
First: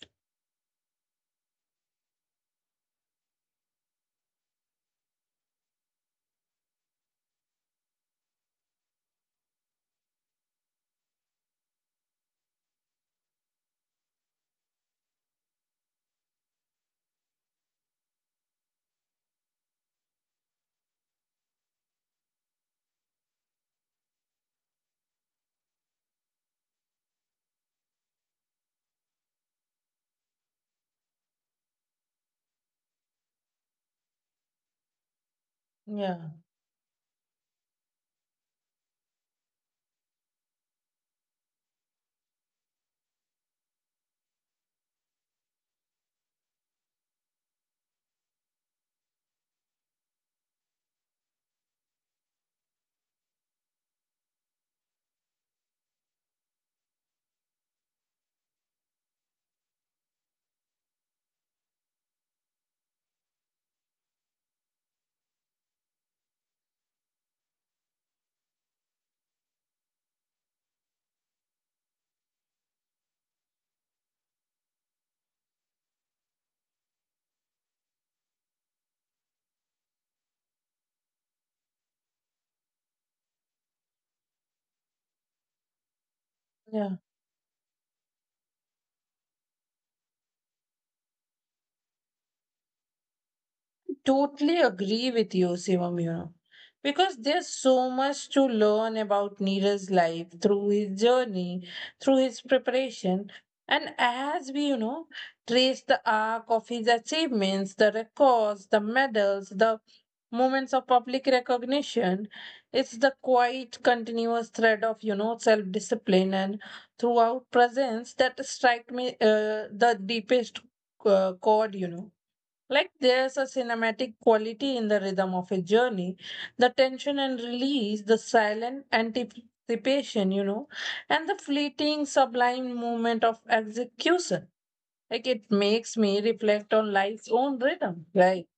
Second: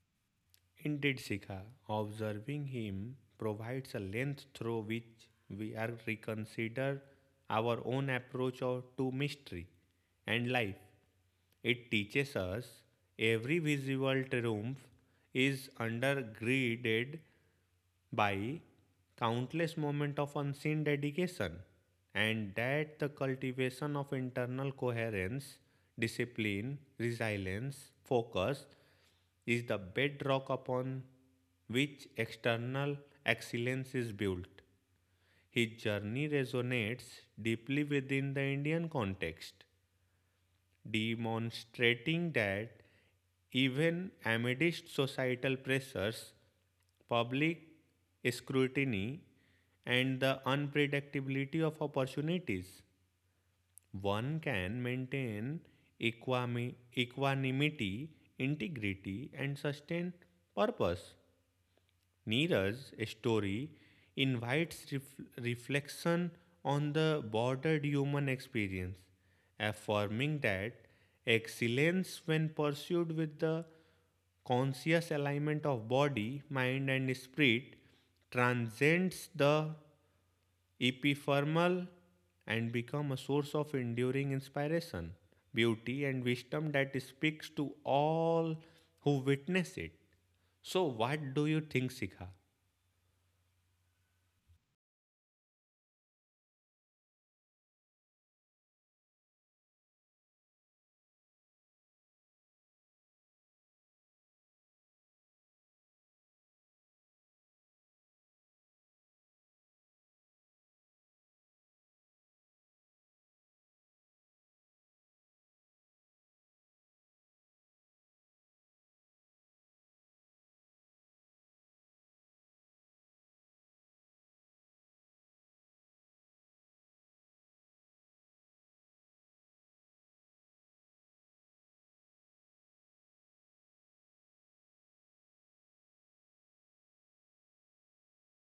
Indeed, Sikha, observing him provides a lens through which we are reconsider our own to mystery and life. It teaches us every visible triumph is undergirded by countless moments of unseen dedication, and that the cultivation of internal coherence, discipline, resilience, focus, is the bedrock upon which external excellence is built. His journey Yeah, resonates deeply within the Indian context, demonstrating that even amidst societal pressures, public scrutiny, and the unpredictability of opportunities, one can maintain equanimity, integrity, and sustain purpose. Neeraj's story invites reflection on the bordered human experience, affirming that excellence, when pursued with the conscious alignment of body, mind, and spirit, transcends the epiphermal and becomes a source of enduring inspiration, beauty, and wisdom yeah. that speaks to all who witness it. So, what do you think, Sikha? Totally agree with you, Shivam, you know, because there's so much to learn about Neeraj's life through his journey, through his preparation. And as we, you know, trace the arc of his achievements, the records, the medals, the moments of public recognition, it's the quiet, continuous thread of, you know, self discipline and throughout presence that strike me the deepest chord, you know. Like there's a cinematic quality in the rhythm of a journey, the tension and release, the silent anticipation, you know, and the fleeting sublime moment of execution. Like it makes me reflect on life's own rhythm, right?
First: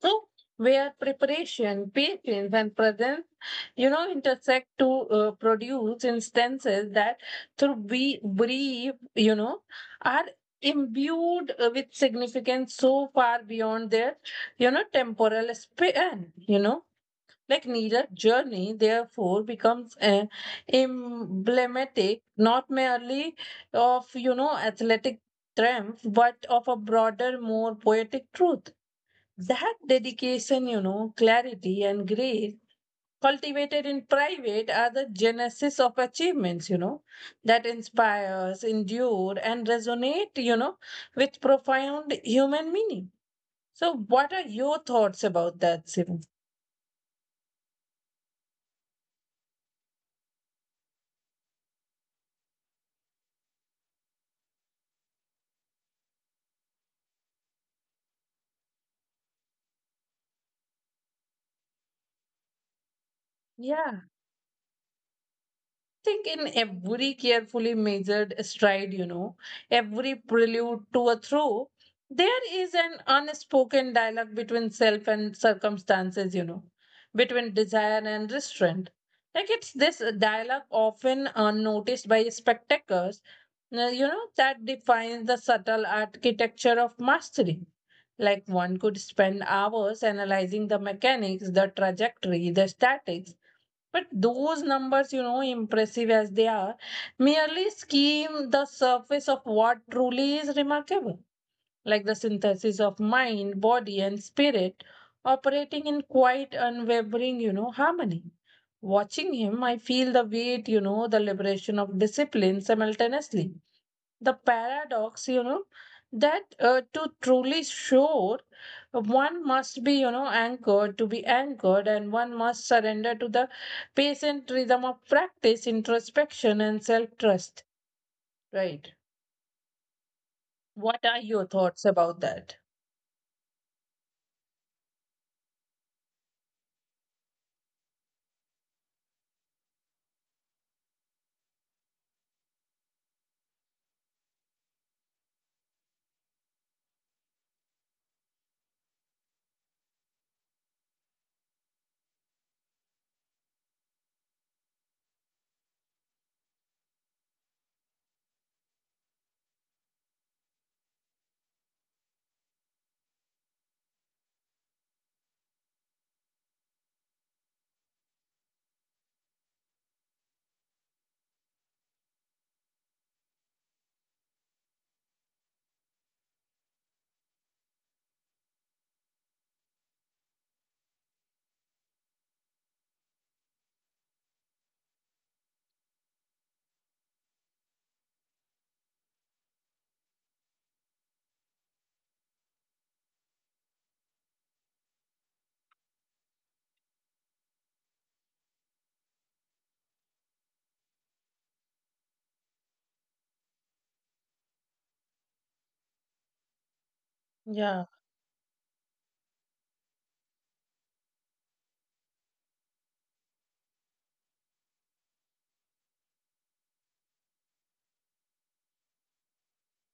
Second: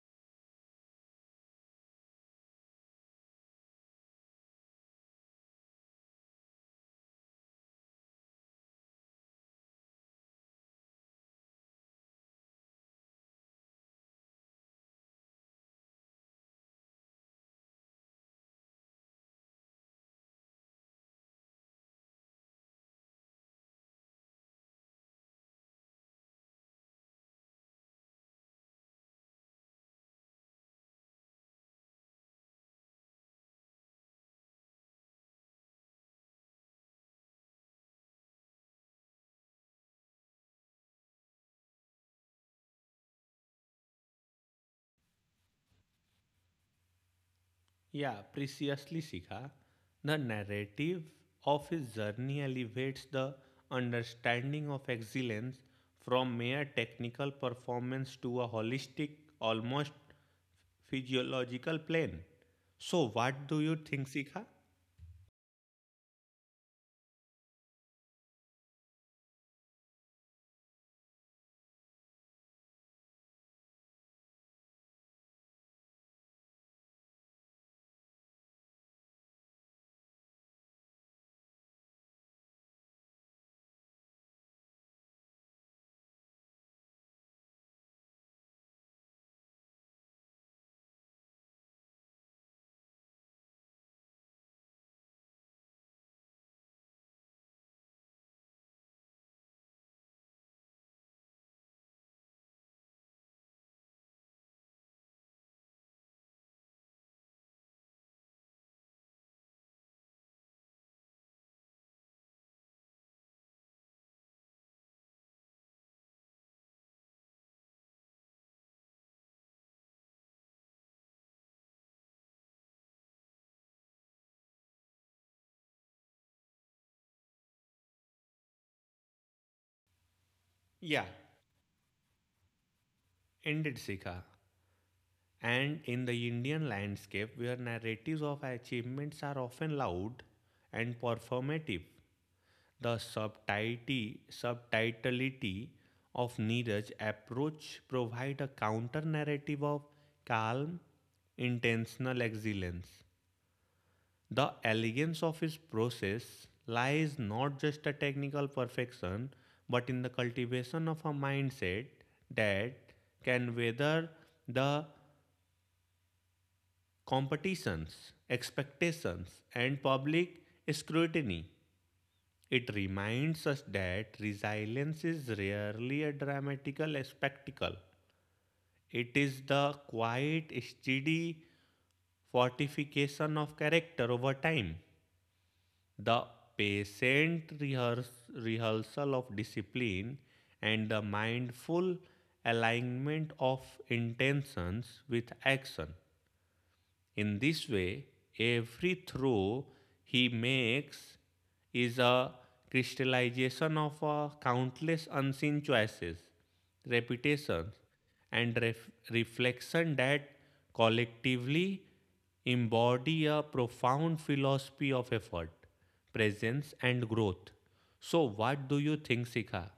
So, where preparation, patience, and presence, you know, intersect to produce instances that, through be brief, you know, are imbued with significance so far beyond their, you know, temporal span. You know, like Neera's journey, therefore, becomes emblematic not merely of, you know, athletic triumph, but of a broader, more poetic truth, that dedication, you know, clarity, and grace cultivated in private are the genesis of achievements, you know, that inspires, endure, and resonate, you know, with profound human meaning. So, what are your thoughts about that, Sivan? Yeah, preciously, Shikha. The narrative of his journey elevates the understanding of excellence from mere technical performance to a holistic, almost physiological plane. So, what do you Yeah. think, Sikha? Think in every carefully measured stride, you know, every prelude to a throw, there is an unspoken dialogue between self and circumstances, you know, between desire and restraint. Like it's this dialogue, often unnoticed by spectators, you know, that defines the subtle architecture of mastery. Like one could spend hours analyzing the mechanics, the trajectory, the statics, but those numbers, you know, impressive as they are, merely skim the surface of what truly is remarkable, like the synthesis of mind, body, and spirit operating in quite unwavering, you know, harmony. Watching him, I feel the weight, you know, the liberation of discipline simultaneously, the paradox, you know, that to truly soar, one must be, you know, anchored to be anchored, and one must surrender to the patient rhythm of practice, introspection, and self trust, right? What are Yeah, your thoughts about that? indeed, Sikha. And in the Indian landscape, where narratives of achievements are often loud and performative, the subtitlity of Neeraj approach provide a counter narrative of calm, intentional excellence. The elegance of his process lies not just a technical perfection, but in the cultivation of a mindset that can weather the competitions, expectations, and public scrutiny. It reminds us that resilience is rarely a dramatical spectacle. It is the quiet, steady fortification of character over time. The patient rehears- rehearsal of discipline and the mindful alignment of intentions with action. In this way, every throw he makes is a crystallization of a countless unseen choices, Yeah. repetitions, and reflection that collectively embody a profound philosophy of effort, presence, and growth. So, what do you think, Sikha?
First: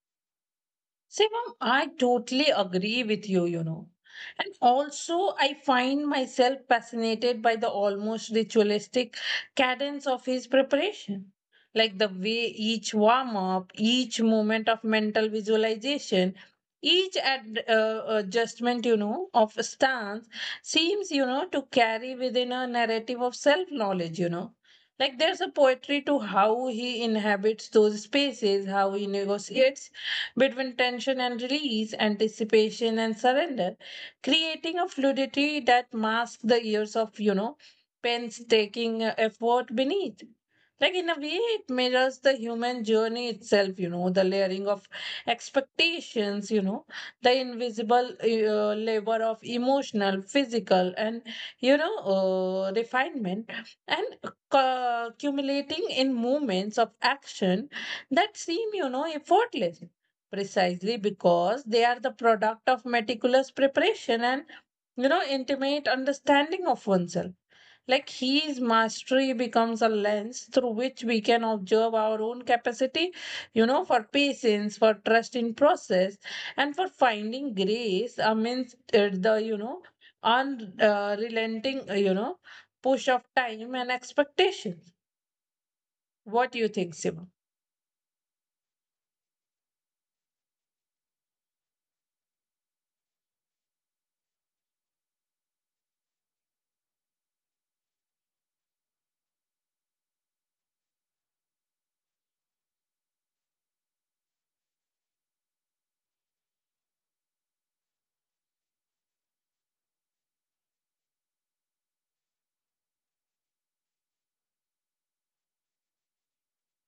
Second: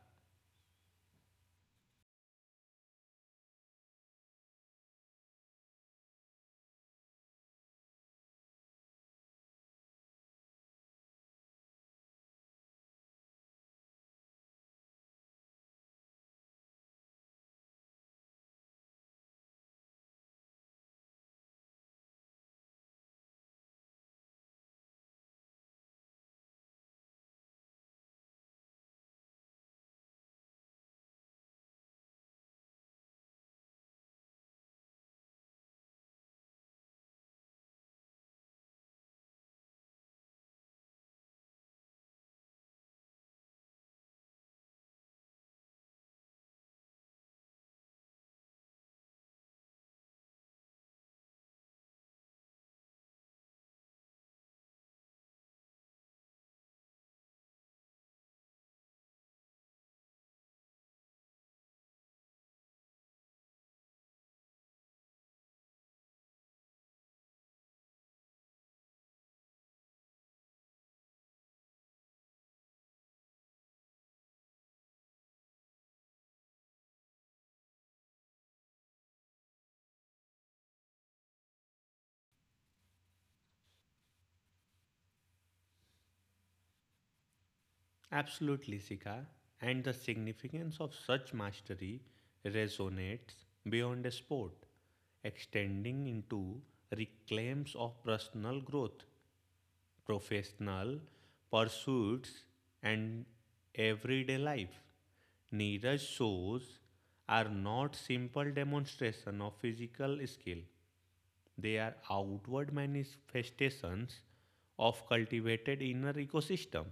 See, ma'am, I totally agree with you, you know. And also, I find myself fascinated by the almost ritualistic cadence of his preparation. Like the way each warm up, each moment of mental visualization, each adjustment, you know, of stance seems, you know, to carry within a narrative of self knowledge, you know. Like there's a poetry to how he inhabits those spaces, how he negotiates between tension and release, anticipation and surrender, creating a fluidity that masks the years of, you know, painstaking effort beneath. Like in a way, it mirrors the human journey itself, the layering of expectations, the invisible labor of emotional, physical, and, refinement, and cu- accumulating in moments of action that seem, effortless precisely because they are the product of meticulous preparation and intimate understanding of oneself. Like his mastery becomes a lens through which we can observe our own capacity, for patience, for trust in process, and for finding grace amidst the unrelenting push of time and expectations. What do you think, Simon? Absolutely, Sika. And the significance of such mastery resonates beyond a sport, extending into reclaims of personal growth, professional pursuits, and everyday life. Neeraj shows are not simple demonstration of physical skill. They are outward manifestations of cultivated inner ecosystem.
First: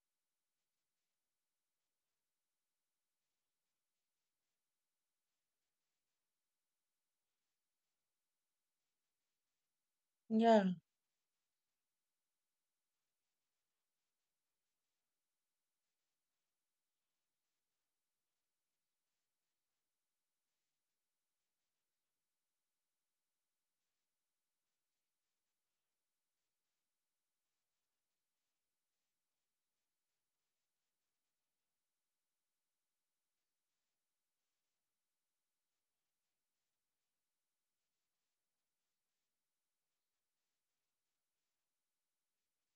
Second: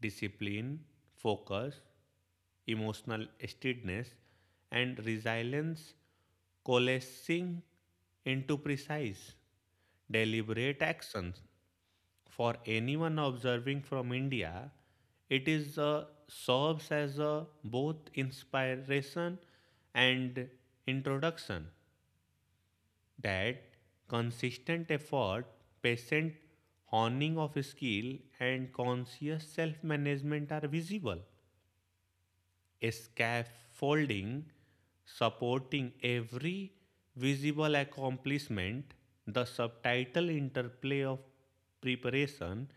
Discipline, focus, emotional steadiness, and resilience coalescing into precise, Yeah, deliberate actions. For anyone observing from India, it is serves as a both inspiration and introduction that consistent effort, patient honing of skill, and conscious self management are visible. A scaffolding supporting every visible accomplishment, the subtitle interplay of preparation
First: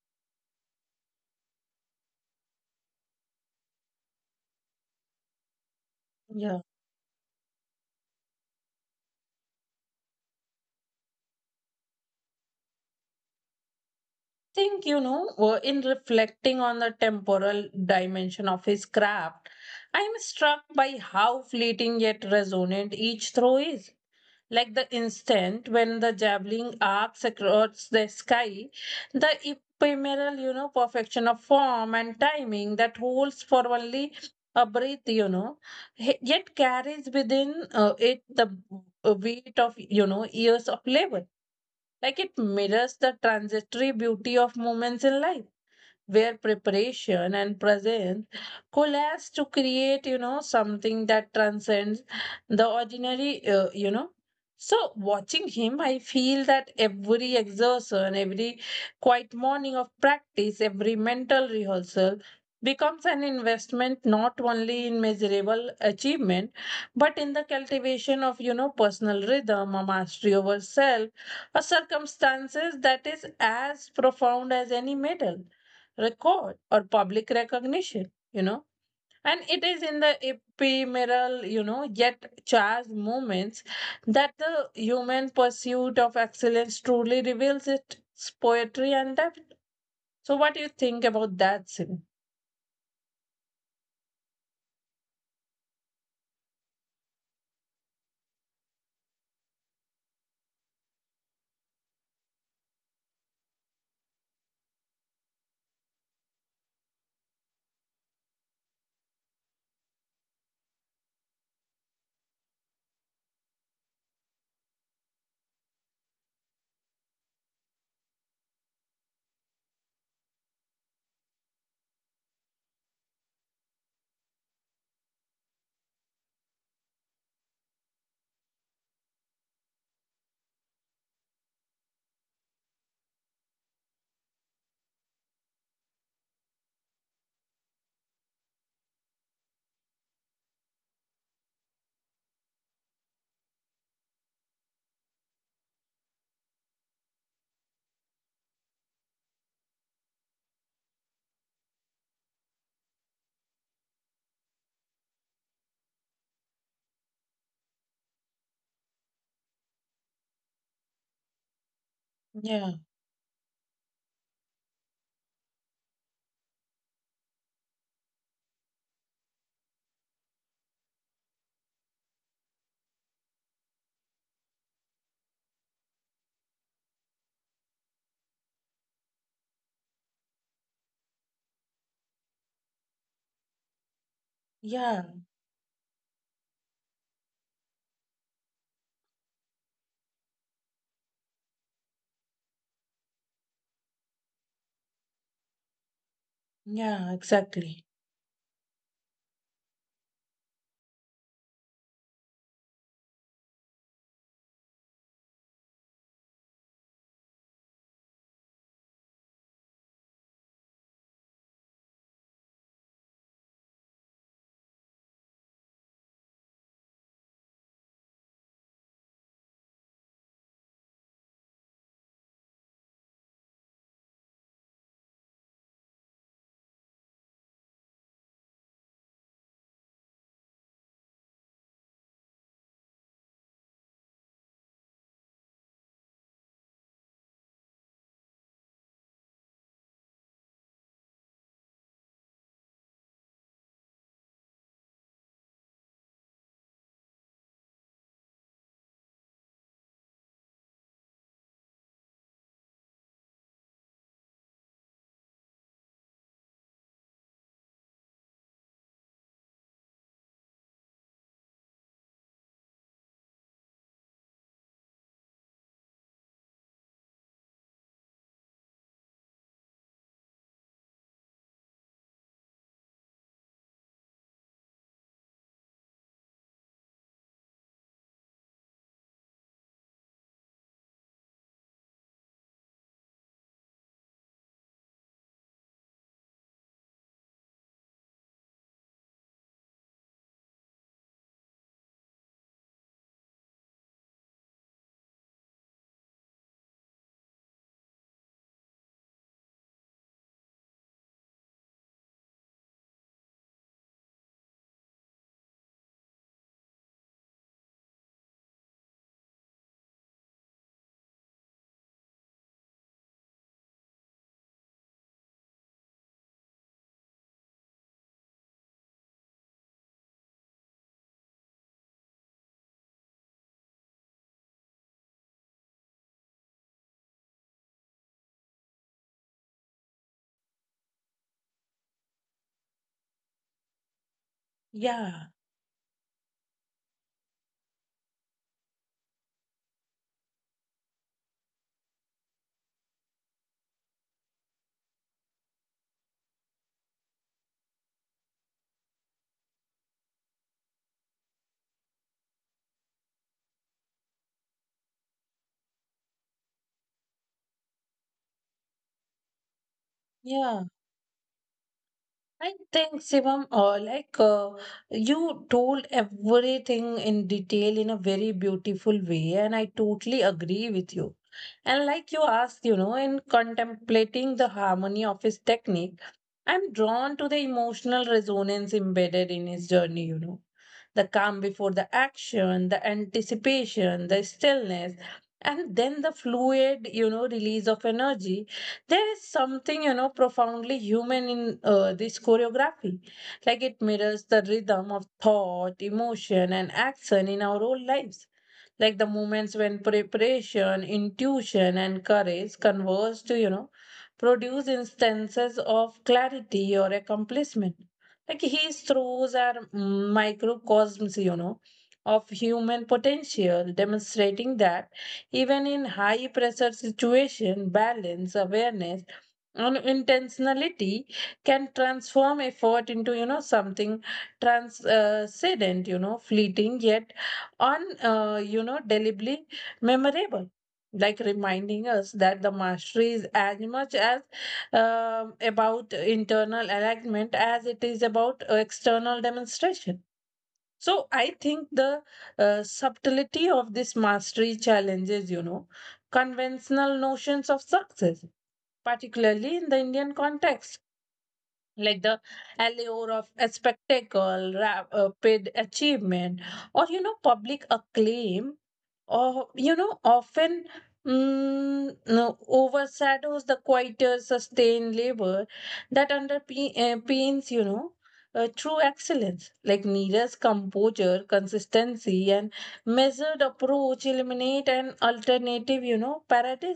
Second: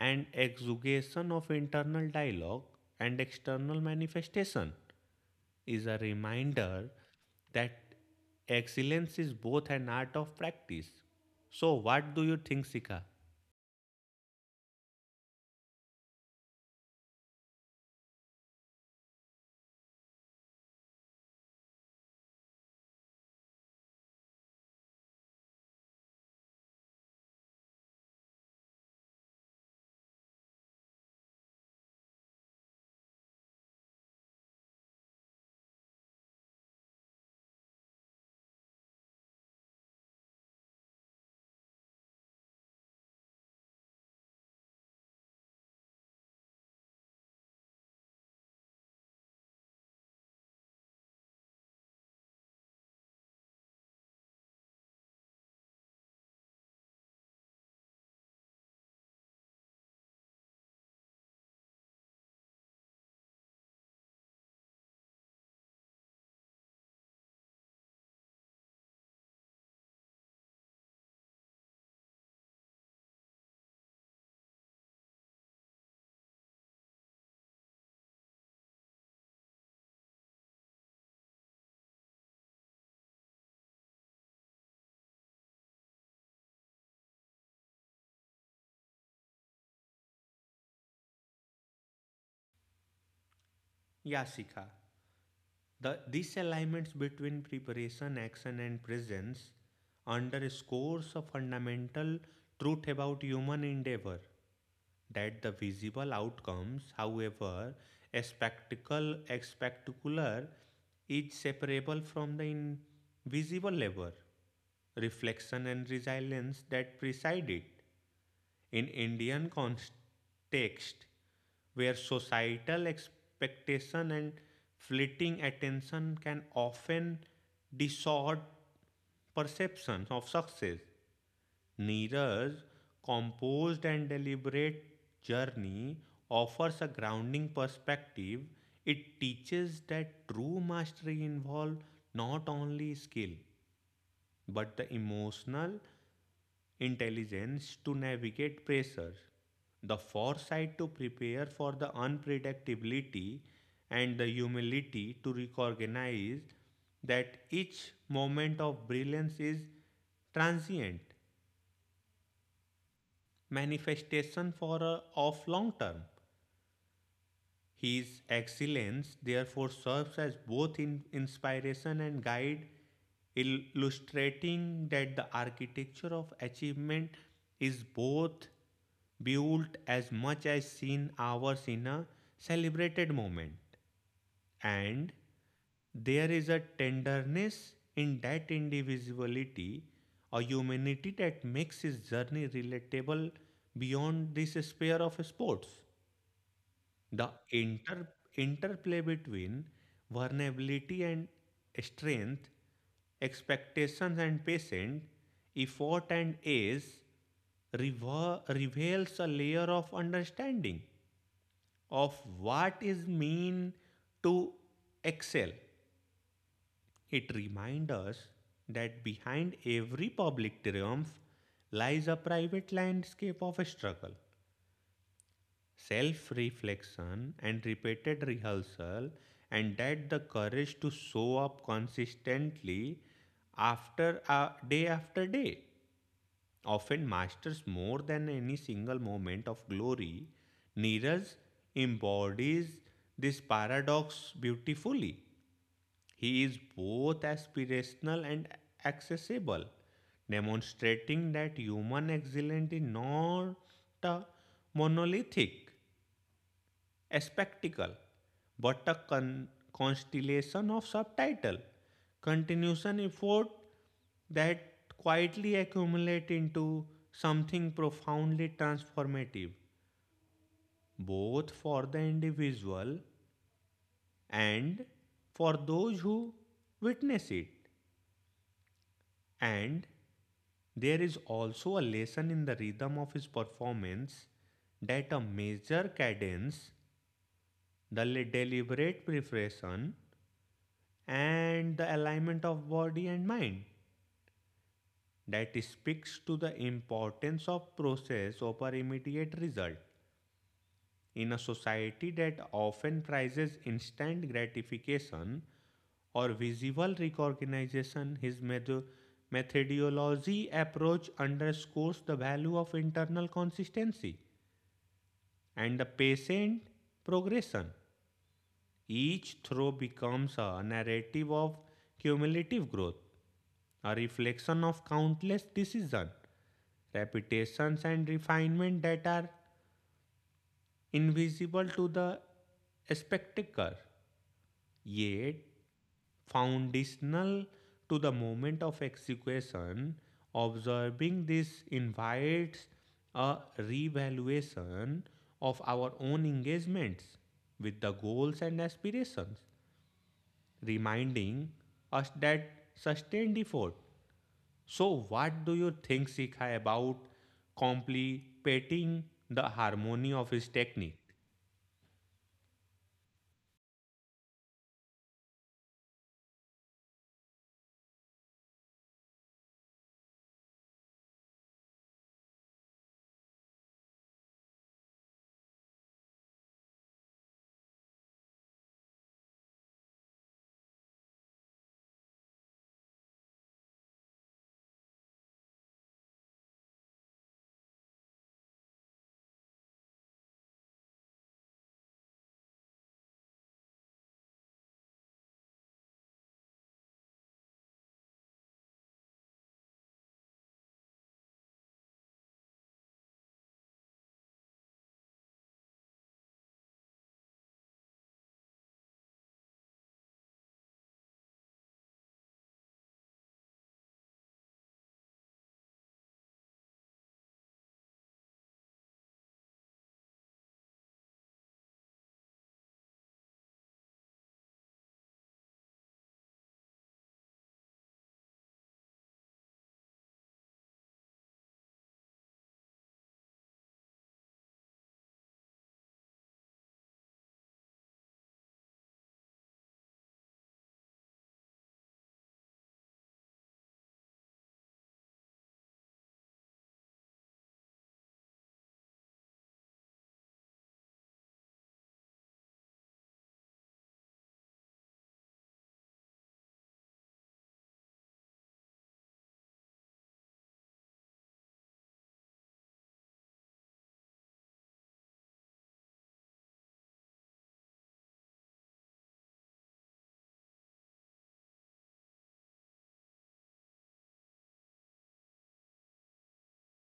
and exugation of internal dialogue and external manifestation is a yeah. reminder that excellence is both an art of practice. So, what do you think, Sika? Think, in reflecting on the temporal dimension of his craft, I am struck by how fleeting yet resonant each throw is. Like the instant when the javelin arcs across the sky, the ephemeral, perfection of form and timing that holds for only a breath, yet carries within, it the weight of, years of labor. Like it mirrors the transitory beauty of moments in life, where preparation and presence coalesce to create, something that transcends the ordinary. So watching him, I feel that every exertion, every quiet morning of practice, every mental rehearsal becomes an investment not only in measurable achievement, but in the cultivation of, personal rhythm, a mastery over self, a circumstances that is as profound as any medal, record, or public recognition. And it is in the ephemeral, yet charged moments that the human pursuit of excellence truly reveals its poetry and depth. So, what do you think about that, Sim? Yeah, Sika. The disalignments between preparation, action, and presence underscores a fundamental truth about human endeavor that the visible outcomes, however spectacular, is separable from the invisible labor, reflection, and resilience that preside it. In Indian context, where societal expectation and fleeting attention can often distort perceptions of success, Neeraj composed and deliberate journey offers a grounding perspective. It teaches that true mastery involves not only skill but the emotional intelligence to navigate pressure, the foresight to prepare for the unpredictability, and the humility to recognize that each moment of brilliance is transient Yeah, manifestation of long term. His excellence therefore serves as both in inspiration and guide, illustrating that the architecture of achievement is both built as much as seen hours in a celebrated moment. And yeah, there is a tenderness in that individuality, a humanity that makes his journey relatable beyond this sphere of sports. yeah, The exactly. Interplay between vulnerability and strength, expectations and patience, effort and age reveals a layer of understanding of what is mean to excel. It reminds us that behind every public triumph lies a private landscape of struggle, self reflection and repeated rehearsal, and that the courage to show up consistently after day after day often masters more than any single moment of glory. Neeraj embodies this paradox beautifully. He is both aspirational and accessible, demonstrating that human excellence is not uh, monolithic a spectacle, but a constellation of subtitle, continuation effort that quietly accumulate into something profoundly transformative, both for the individual and for those who witness it. And there is also a lesson in the rhythm of his performance, that a major cadence, the deliberate preparation, and the alignment of body and mind that speaks to the importance of process over immediate result. In a society that often prizes instant gratification or visible recognition, his methodology approach underscores the value of internal consistency and the patient progression. Each throw becomes a narrative of cumulative growth, a reflection of countless decisions, repetitions, and refinement that are invisible to the spectator, yet Yeah, foundational to the moment of execution. Observing this invites a revaluation of our own engagements with the goals and aspirations, reminding us that sustained effort. So, what do you think, Sikha, about completing the harmony of his yeah. technique? I think, Shivam, like you told everything in detail in a very beautiful way, and I totally agree with you. And like you asked, in contemplating the harmony of his technique, I'm drawn to the emotional resonance embedded in his journey, the calm before the action, the anticipation, the stillness, and then the fluid, release of energy. There is something, profoundly human in this choreography. Like it mirrors the rhythm of thought, emotion, and action in our own lives. Like the moments when preparation, intuition, and courage converge to, produce instances of clarity or accomplishment. Like his throws are microcosms, of human potential, demonstrating that even in high pressure situation, balance, awareness, and intentionality can transform effort into, something transcendent, fleeting yet on you know delibly memorable, like reminding us that the mastery is as much as, about internal alignment as it is about, external demonstration. So I think the, subtlety of this mastery challenges, conventional notions of success, particularly in the Indian context. Like the allure of a spectacle, rapid achievement, or, public acclaim, or, often no, overshadows the quieter, sustained labor that underpins. True excellence like Neera's composure, consistency, and measured approach eliminate an alternative, paradigm.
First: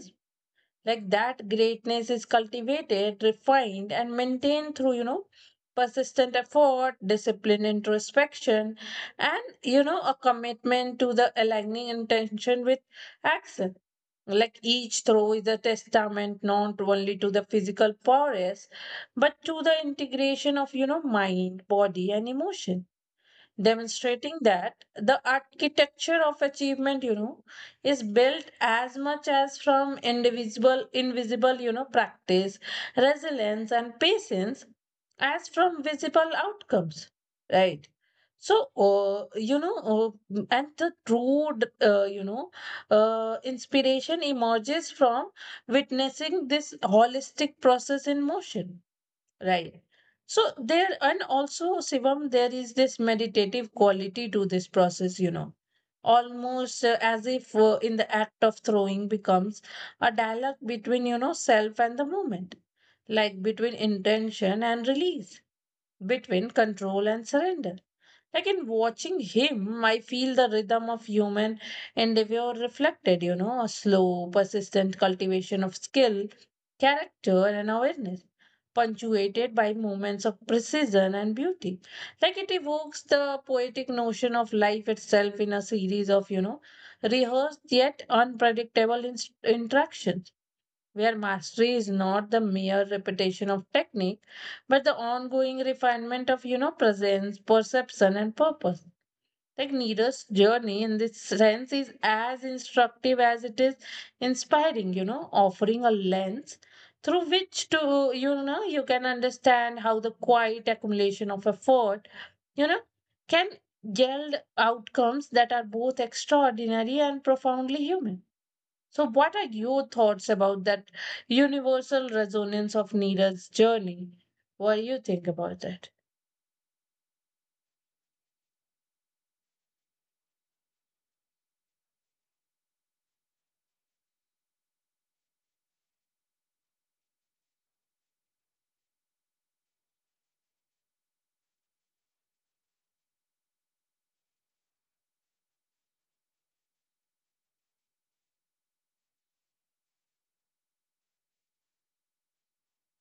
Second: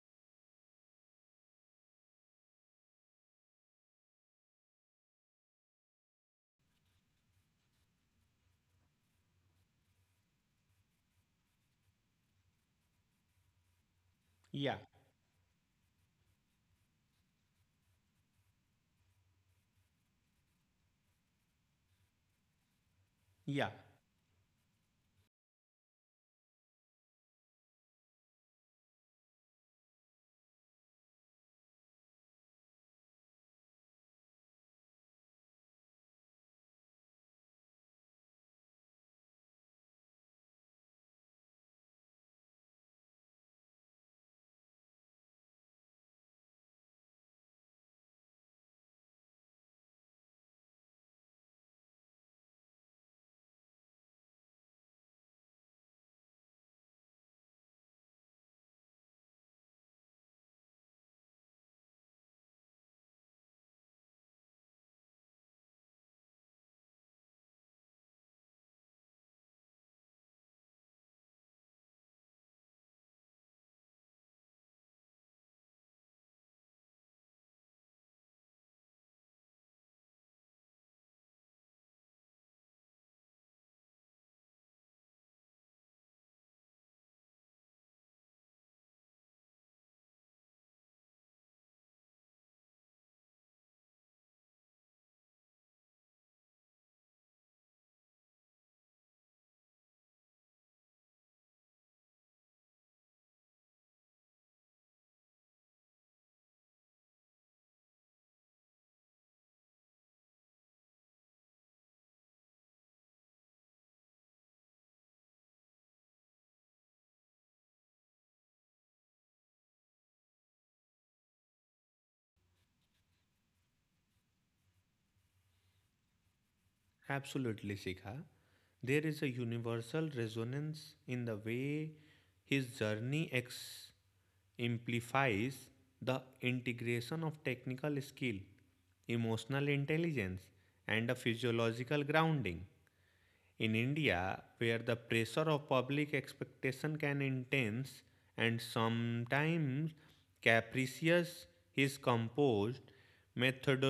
Like that greatness is cultivated, refined, and maintained through, persistent effort, discipline, introspection, and, a commitment to the aligning intention with action. Like Yeah, each throw is a testament not only to the physical prowess, but to the integration of, mind, body, and emotion, yeah, demonstrating that the architecture of achievement, is built as much as from individual invisible, practice, resilience, and patience as from visible outcomes, right? So, and the true, uh, you know inspiration emerges from witnessing this holistic process in motion. Right. So there, and also, Shivam, there is this meditative quality to this process, almost, as if, in the act of throwing becomes a dialogue between, self and the moment, like between intention and release, between control and surrender. Like in watching him, I feel the rhythm of human endeavor reflected, a slow, persistent cultivation of skill, character, and awareness, punctuated by moments of precision and beauty. Like it evokes the poetic notion of life itself, in a series of, rehearsed yet unpredictable interaction, where mastery is not the mere repetition of technique, but the ongoing refinement of, presence, perception, and purpose. Like Neera's journey, in this sense, is as instructive as it is inspiring, offering a lens through which to, you can understand how the quiet accumulation of effort, you know can yield outcomes that are both extraordinary and profoundly human. So, what are your thoughts about that universal resonance of Neera's journey? What do you think about that? absolutely, Sikha. There is a universal resonance in the way his journey implies the integration of technical skill, emotional intelligence, and a physiological grounding. In India, where the pressure of public expectation can intense and sometimes capricious, his composed method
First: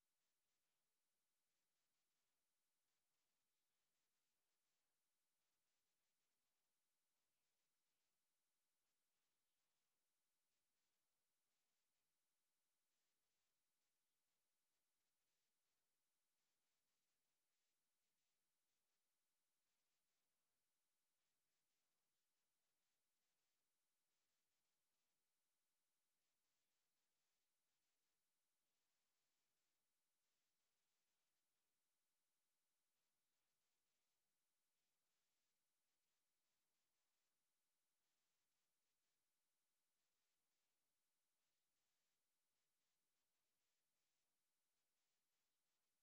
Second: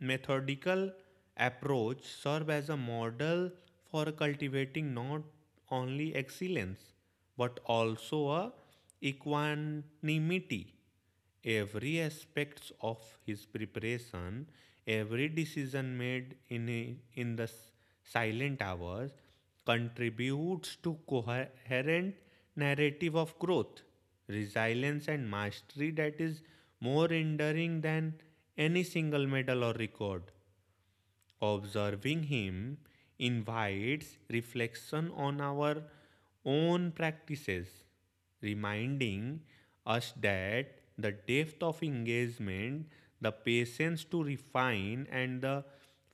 methodical approach serve as a model for cultivating not only excellence but also a equanimity. Every aspects of his preparation, every decision made in the silent hours contributes to coherent narrative of growth, resilience and mastery that is more enduring than any single medal or record. Observing him invites reflection on our own practices, reminding us that the depth of engagement, the patience to refine, and the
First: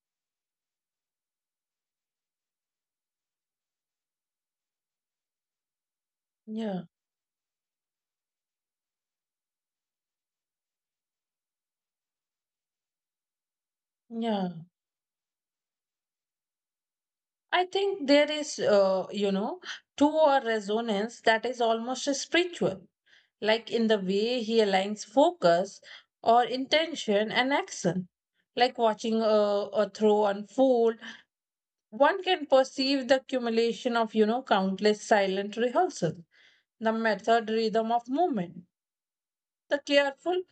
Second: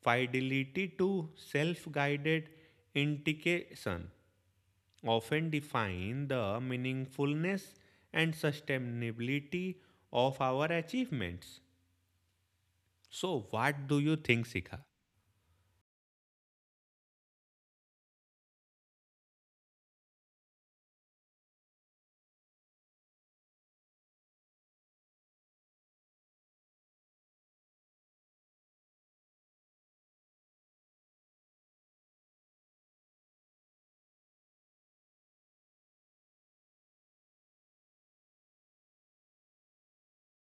fidelity to self guided indication often define the Yeah, meaningfulness and sustainability of our achievements. So, what do you think, yeah. Sika? I think there is, to a resonance that is almost spiritual, like in the way he aligns focus or intention and action. Like watching a throw unfold, one can perceive the accumulation of, countless silent rehearsals, the method rhythm of movement, the careful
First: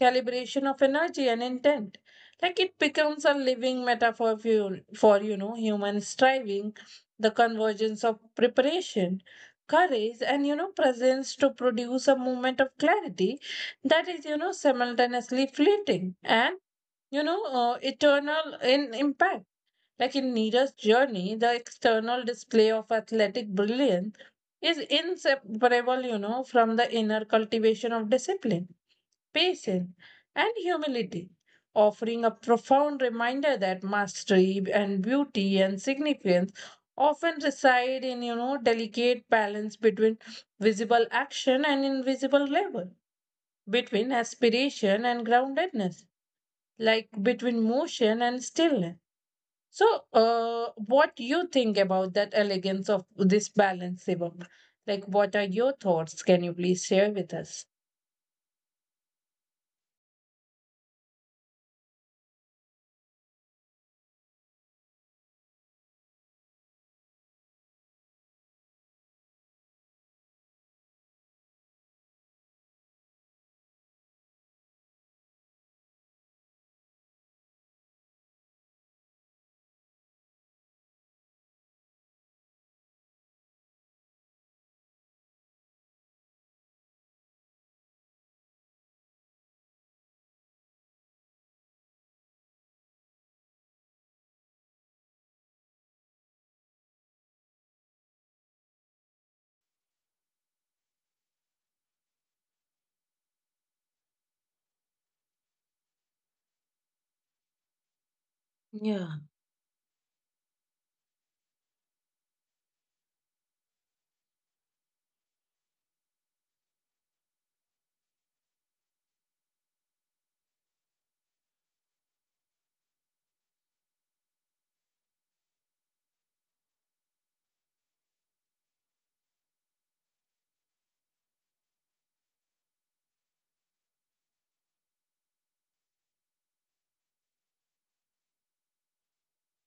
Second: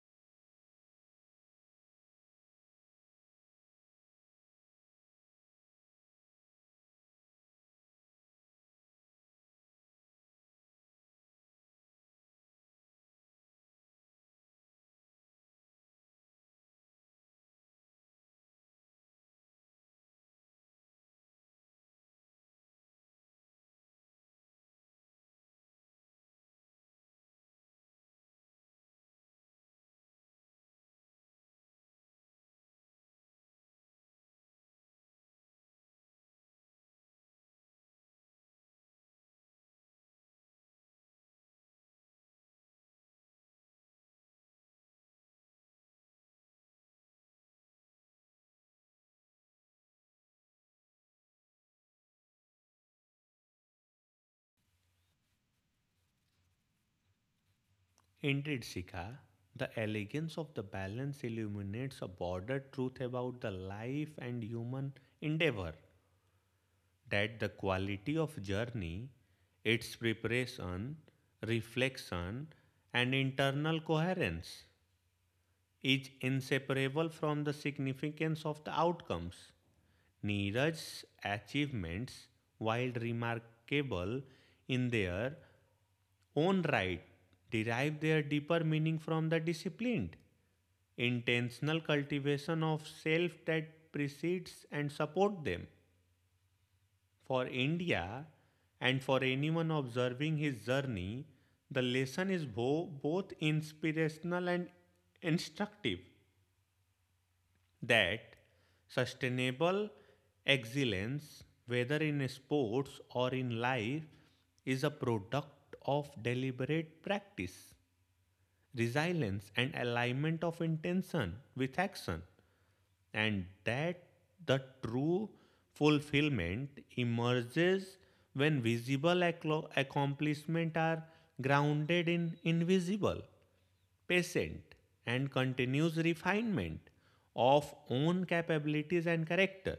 calibration of energy and intent. Like it becomes a living metaphor for, human striving, the convergence of preparation, courage, and, presence to produce a moment of clarity that is, simultaneously fleeting and, eternal in impact. Like in Nira's journey, the external display of athletic brilliance is inseparable, from the inner cultivation of discipline, patience, and humility, offering a profound reminder that mastery and beauty and significance often reside in, delicate balance between visible action and invisible labor, between aspiration and groundedness, like between motion and stillness. So, what you think about that elegance of this balance, Sivam? Like what are your thoughts? Can you please share with us? Indeed, Sika, the elegance of the balance illuminates a broader truth about the life and human endeavor, that the quality of journey, its preparation, reflection, and internal coherence is inseparable from the significance of the outcomes. Neeraj's achievements, while remarkable in their own right, derive their deeper meaning from the disciplined intentional cultivation of self that precedes and supports them. For India and for anyone observing his journey, the lesson is both inspirational and instructive, that Yeah, sustainable excellence, whether in sports or in life, is a product of deliberate practice, resilience and alignment of intention with action, and that the true fulfillment emerges when visible accomplishment are grounded in invisible, patient and continuous refinement of own capabilities and character.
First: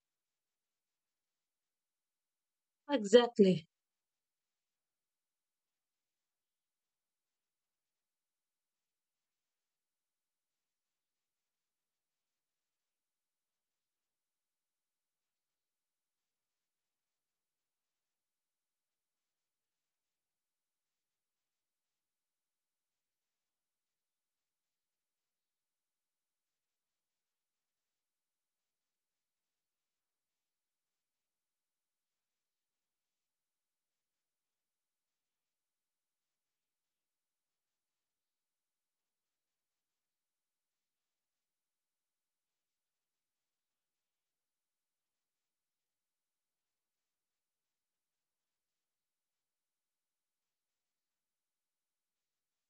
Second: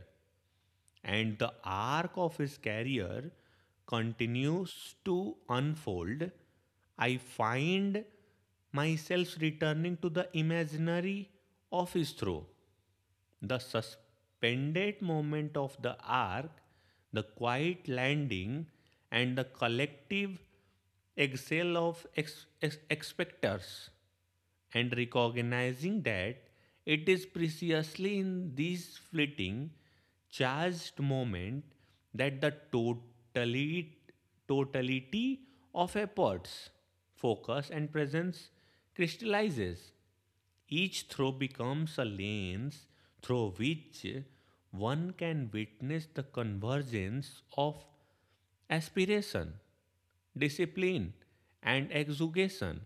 And the arc of his career exactly. continues to unfold. I find myself returning to the imaginary of his throw, the suspended moment of the ark, the quiet landing, and the collective exhale of expectors, and recognizing that it is precisely in these fleeting, charged moment that the totality of efforts, focus, and presence crystallizes. Each throw becomes a lens through which one can witness the convergence of aspiration, discipline, and exugation,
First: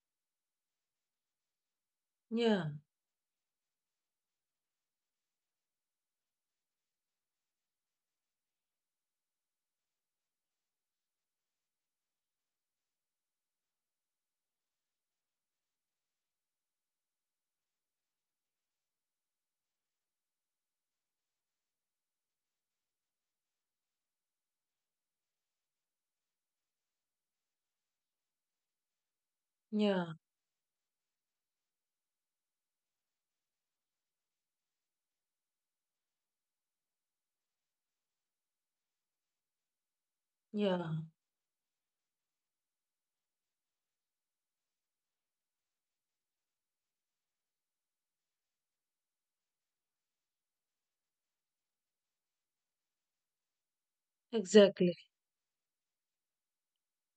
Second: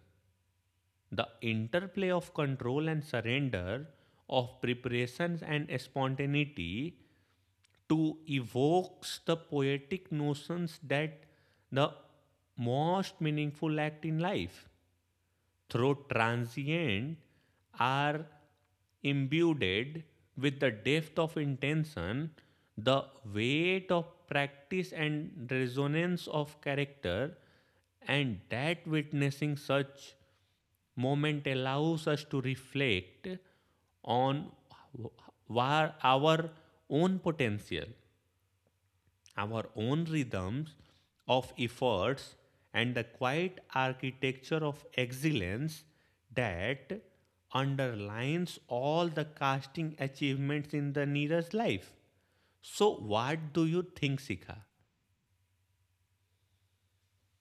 the interplay of Yeah, control and surrender, of preparations and spontaneity, to evokes the poetic notions that the most meaningful act in life through transient are imbued with the depth of intention, the weight of practice, and resonance of character, and that witnessing such yeah. moment allows us to reflect on our own potential, our own rhythms Yeah, of efforts, and the quiet architecture of excellence that underlines all the casting achievements in the Neeraj life. So, what do you think, Sika? exactly.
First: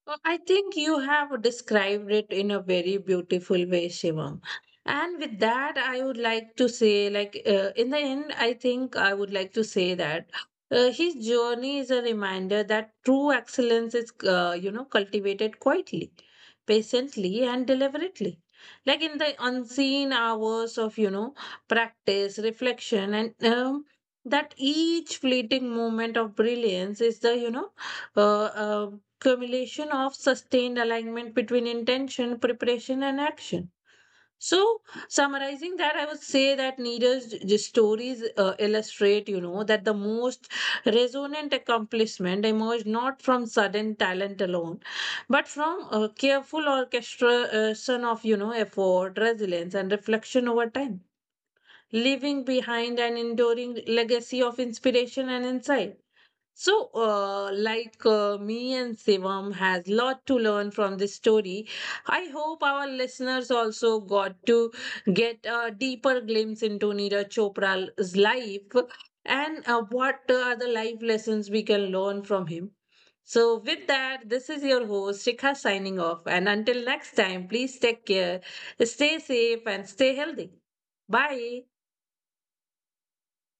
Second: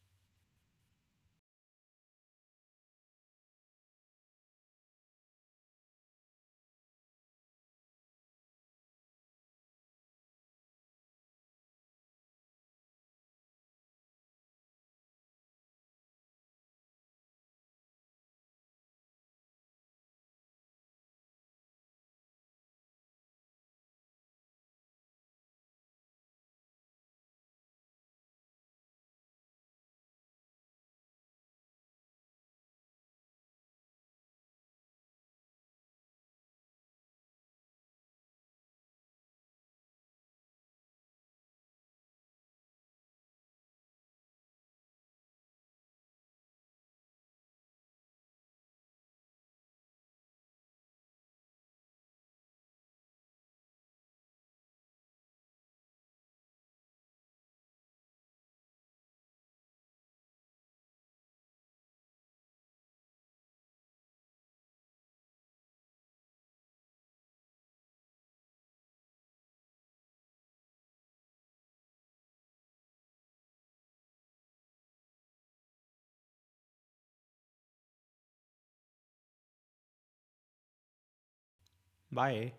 Well, I think you have described it in a very beautiful way, Shivam. And with that, I would like to say, like, in the end, I think I would like to say that, his journey is a reminder that true excellence is, cultivated quietly, patiently, and deliberately. Like in the unseen hours of, practice, reflection, and, that each fleeting moment of brilliance is the, uh, uh, accumulation of sustained alignment between intention, preparation, and action. So, summarizing that, I would say that Neera's stories, illustrate, that the most resonant accomplishment emerged not from sudden talent alone, but from a careful orchestration of, effort, resilience, and reflection over time, leaving behind an enduring legacy of inspiration and insight. So, like me and Sivam has lot to learn from this story. I hope our listeners also got to get a deeper glimpse into Neeraj Chopra's life, and what are the life lessons we can learn from him. So, with that, this is your host Shikha signing off. And until next time, please take care, stay safe, and stay healthy. Bye. Bye.